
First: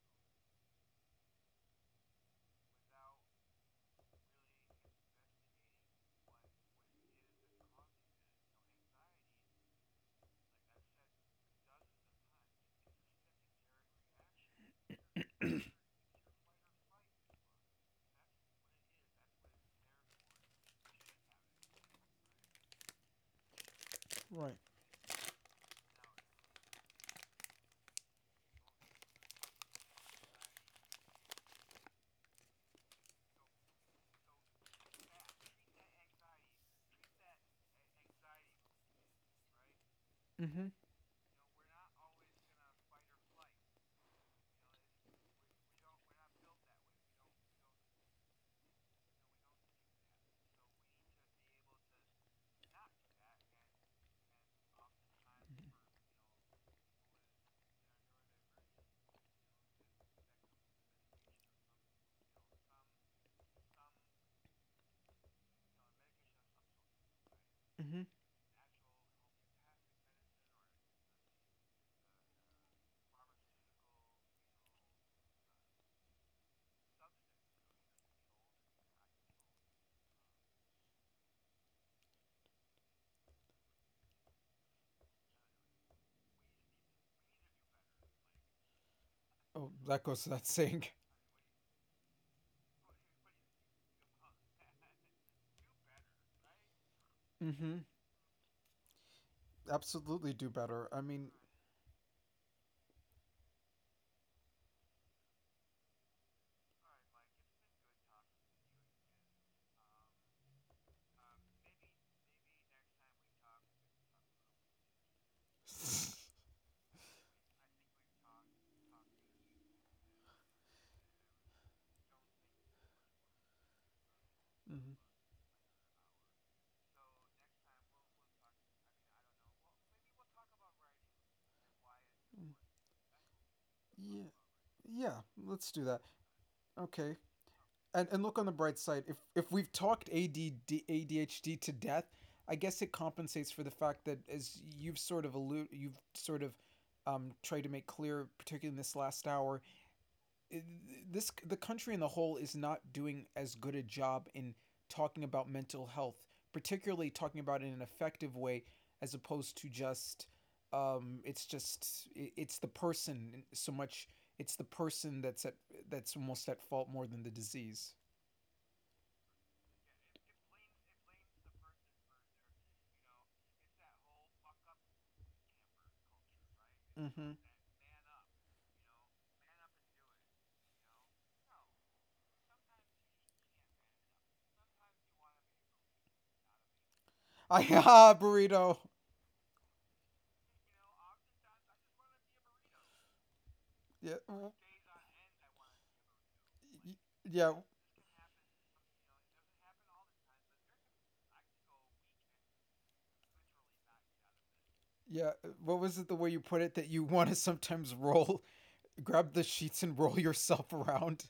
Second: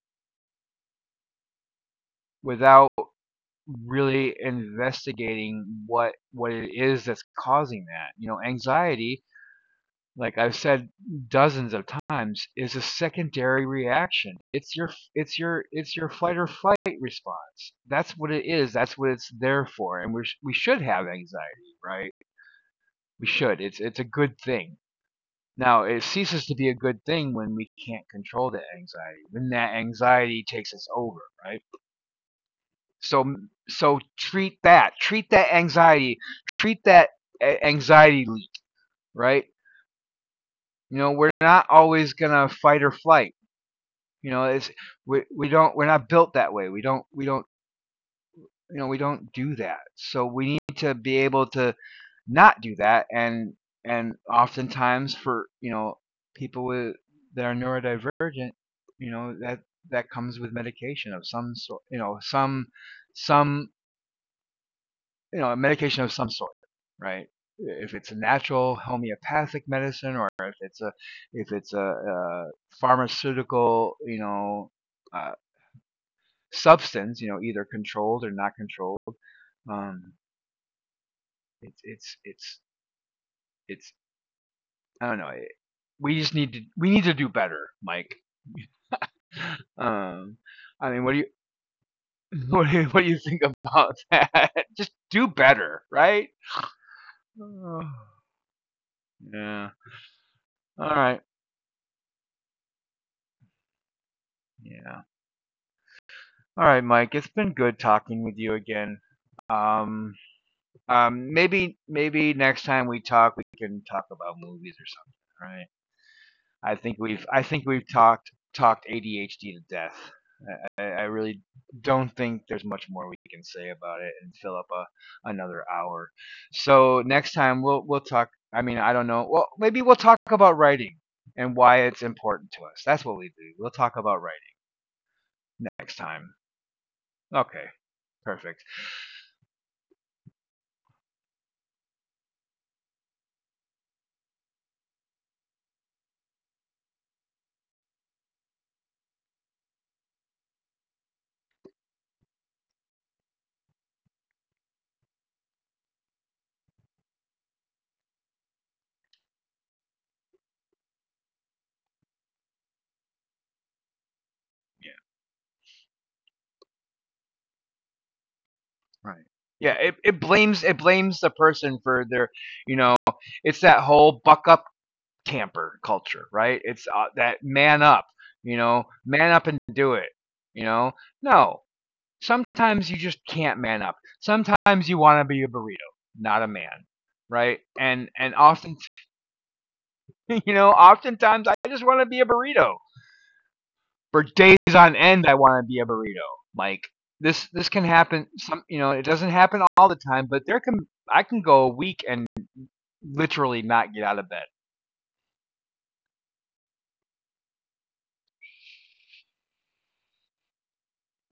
A: without really investigating what it is that's causing that, you know, anxiety. Like I've said dozens of times, is a secondary reaction. It's your fight or flight response. That's what it is, that's what it's there for, and we should have anxiety, right? We should. It's a good
B: Right.
A: thing. Now it ceases to be a good thing when we can't control that anxiety, when that anxiety takes us over, right? So so treat that. Treat that anxiety. Treat that anxiety leap, right?
B: Mm-hmm.
A: You know, we're not always gonna fight or flight. You know, it's we don't, we're not built that way. We don't you know, we don't do that. So we need to be able to not do that, and oftentimes for, you know, people with that are neurodivergent, you know, that that comes with medication of some sort, you know, some, you know, medication of some sort, right? If
B: Mm-hmm.
A: it's a natural homeopathic medicine, or if it's a if it's a pharmaceutical, you know, uh, substance, you know, either controlled or not controlled, um it's it's I don't know. We just need to, we need to do better, Mike.
B: Oh, that goes to
A: Um,
B: that saying.
A: I mean, what do you what do you think about that? Just do better, right?
B: Mm-hmm.
A: Oh, yeah.
B: Absolutely do
A: All
B: better. I
A: right.
B: mean.
A: Yeah. All right, Mike. It's been good talking with you again. Um, maybe next time we talk, we can talk about movies or something, right? I think we've talked ADHD to death. I really don't think there's much more we can say about it and fill up a
B: Mm-hmm.
A: another hour. So next time we'll talk. I mean, I don't know. Well, maybe we'll talk about writing and why it's important to us. That's what we do. We'll talk about
B: Yeah.
A: writing
B: Yeah, let's do
A: next
B: that.
A: time.
B: Okay.
A: Okay,
B: And look on the
A: perfect.
B: bright side. If we've talked a d h d to death, I guess it compensates for the fact that, as you've sort of allude, you've sort of tried to make clear, particularly in this last hour, this, the country in the whole is not doing as good a job in talking about mental health, particularly talking about it in an effective way, as opposed to just, it's just it's the person so much. It's the
A: Yeah,
B: person that's at, that's almost at fault more than the disease.
A: right. Yeah, it blames the person for their, you know, it's that whole buck up camper culture, right? It's
B: Mm-hmm.
A: that man up, you know, man up and do it, you know. No, sometimes you just can't man up. Sometimes you want to be a burrito, not a man, right?
B: Ah,
A: And often,
B: burrito.
A: you know, oftentimes I just want to be a burrito
B: Yeah,
A: for days on end. I want to be a burrito. Like this,
B: yeah,
A: this can happen. Some, you know, it doesn't happen all the time, but there can I can go a week and literally not get out of bed.
B: yeah. What was it? The way you put it, that you want to sometimes roll, grab the sheets and roll yourself around,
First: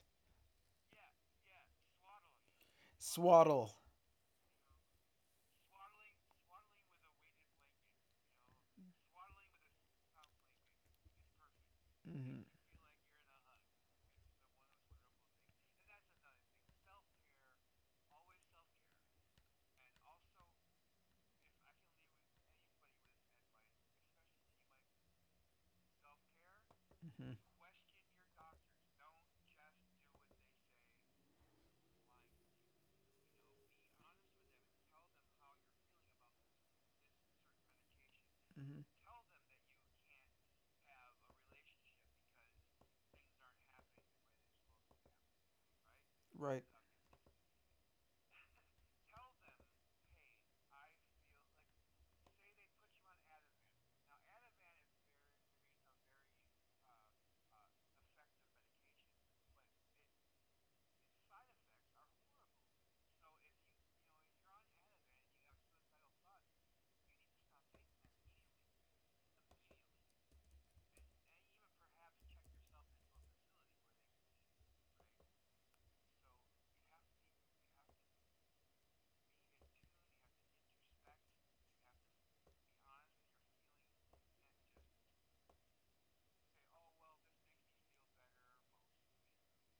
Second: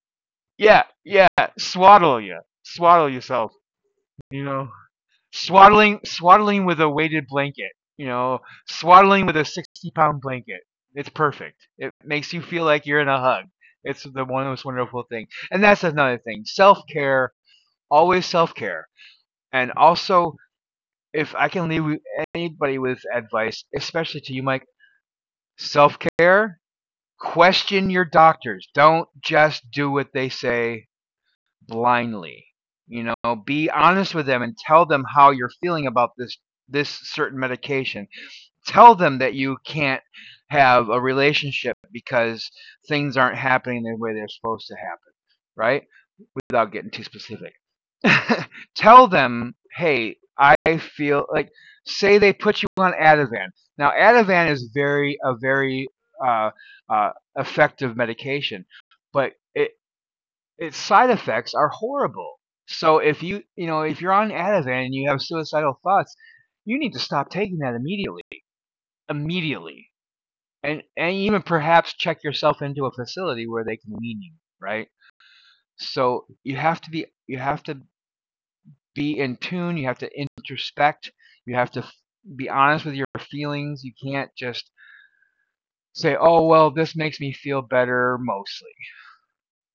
A: Yeah, yeah, swaddle yourself.
B: swaddle.
A: You know. Swaddling with a weighted blanket. You know, swaddling with a 60 pound blanket. It's perfect. It makes you
B: Mm-hmm.
A: feel like you're in a hug. It's the one most wonderful thing. And that's another thing. Self care, always self care. And also, if I can leave anybody with advice, especially to you, Mike, self care,
B: Mm-hmm.
A: question your doctors. Don't just do what they say blindly. You know, be honest with them and tell them how you're feeling about this certain medication. Tell
B: Mm-hmm.
A: them that you can't have a relationship because things aren't happening the way they're supposed to happen, right?
B: Right.
A: Without getting too specific. Tell them, "Hey, I feel like say they put you on Ativan. Now, Ativan is very a very uh, uh, effective medication, but it, its side effects are horrible. So if you, you know, if you're on Ativan and you have suicidal thoughts, you need to stop taking that immediately, immediately. And even perhaps check yourself into a facility where they can wean you, right? So you have to be, you have to be in tune, you have to introspect, you have to be honest with your feelings. You can't just say, "Oh, well, this makes me feel better mostly."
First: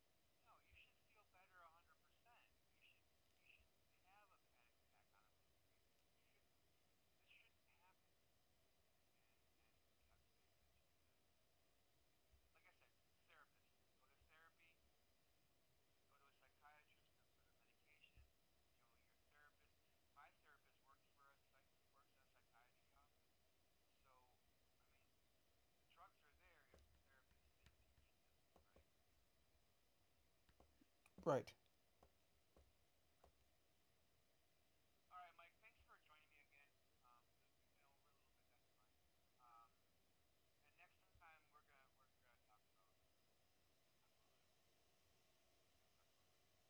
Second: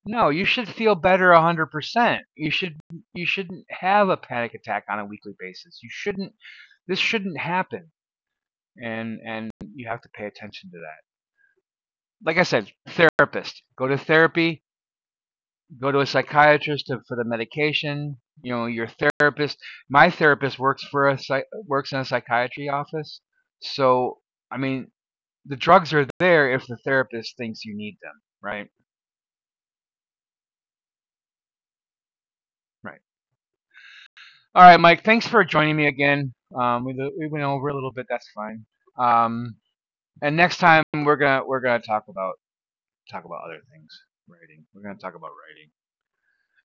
A: No, you should feel better 100%. You should you shouldn't have a panic attack on a weekly basis. You shouldn't this shouldn't happen. And you have to pay attention to that. Like I said, therapist. Go to therapy, go to a psychiatrist to, for the medication, you know, your therapist. My therapist works for a works in a psychiatry office. So, I mean, the drugs are there if the therapist thinks you need them, right?
B: Right.
A: Right. All right, Mike. Thanks for joining me again. We went over a little bit. That's fine. Um, and next time we're gonna talk about other things. Writing. We're gonna talk about writing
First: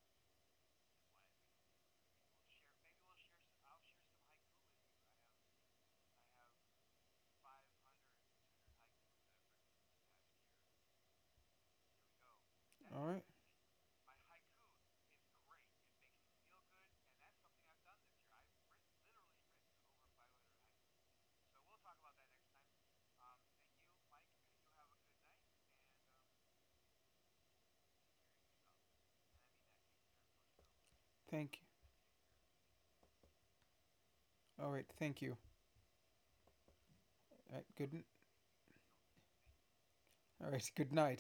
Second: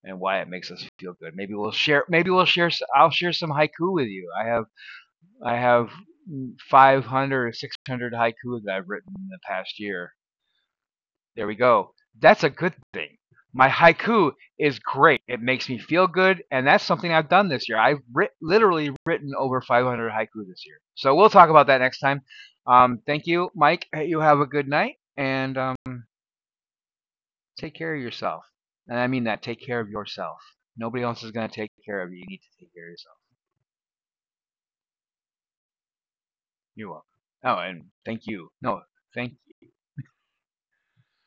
A: and why it makes us feel good. Maybe we'll share. Maybe we'll share. I'll share some haiku with you. I have 500 or 600 haiku that I've written in the past year. There we go. That's a good
B: All
A: thing.
B: right.
A: My haiku is great. It makes me feel good, and that's something I've done this year. I've literally written over 500 haiku this year. So we'll talk about that next time. Thank you, Mike. Hey, you have a good night, and take care of yourself. And I mean that. Take care of yourself. Nobody else is going to
B: Thank
A: take care of you. You need to take care of yourself.
B: you. All right. Thank you.
A: You're welcome.
B: All
A: Oh,
B: right.
A: and
B: Good.
A: thank you. No, thank
B: All right. Good night.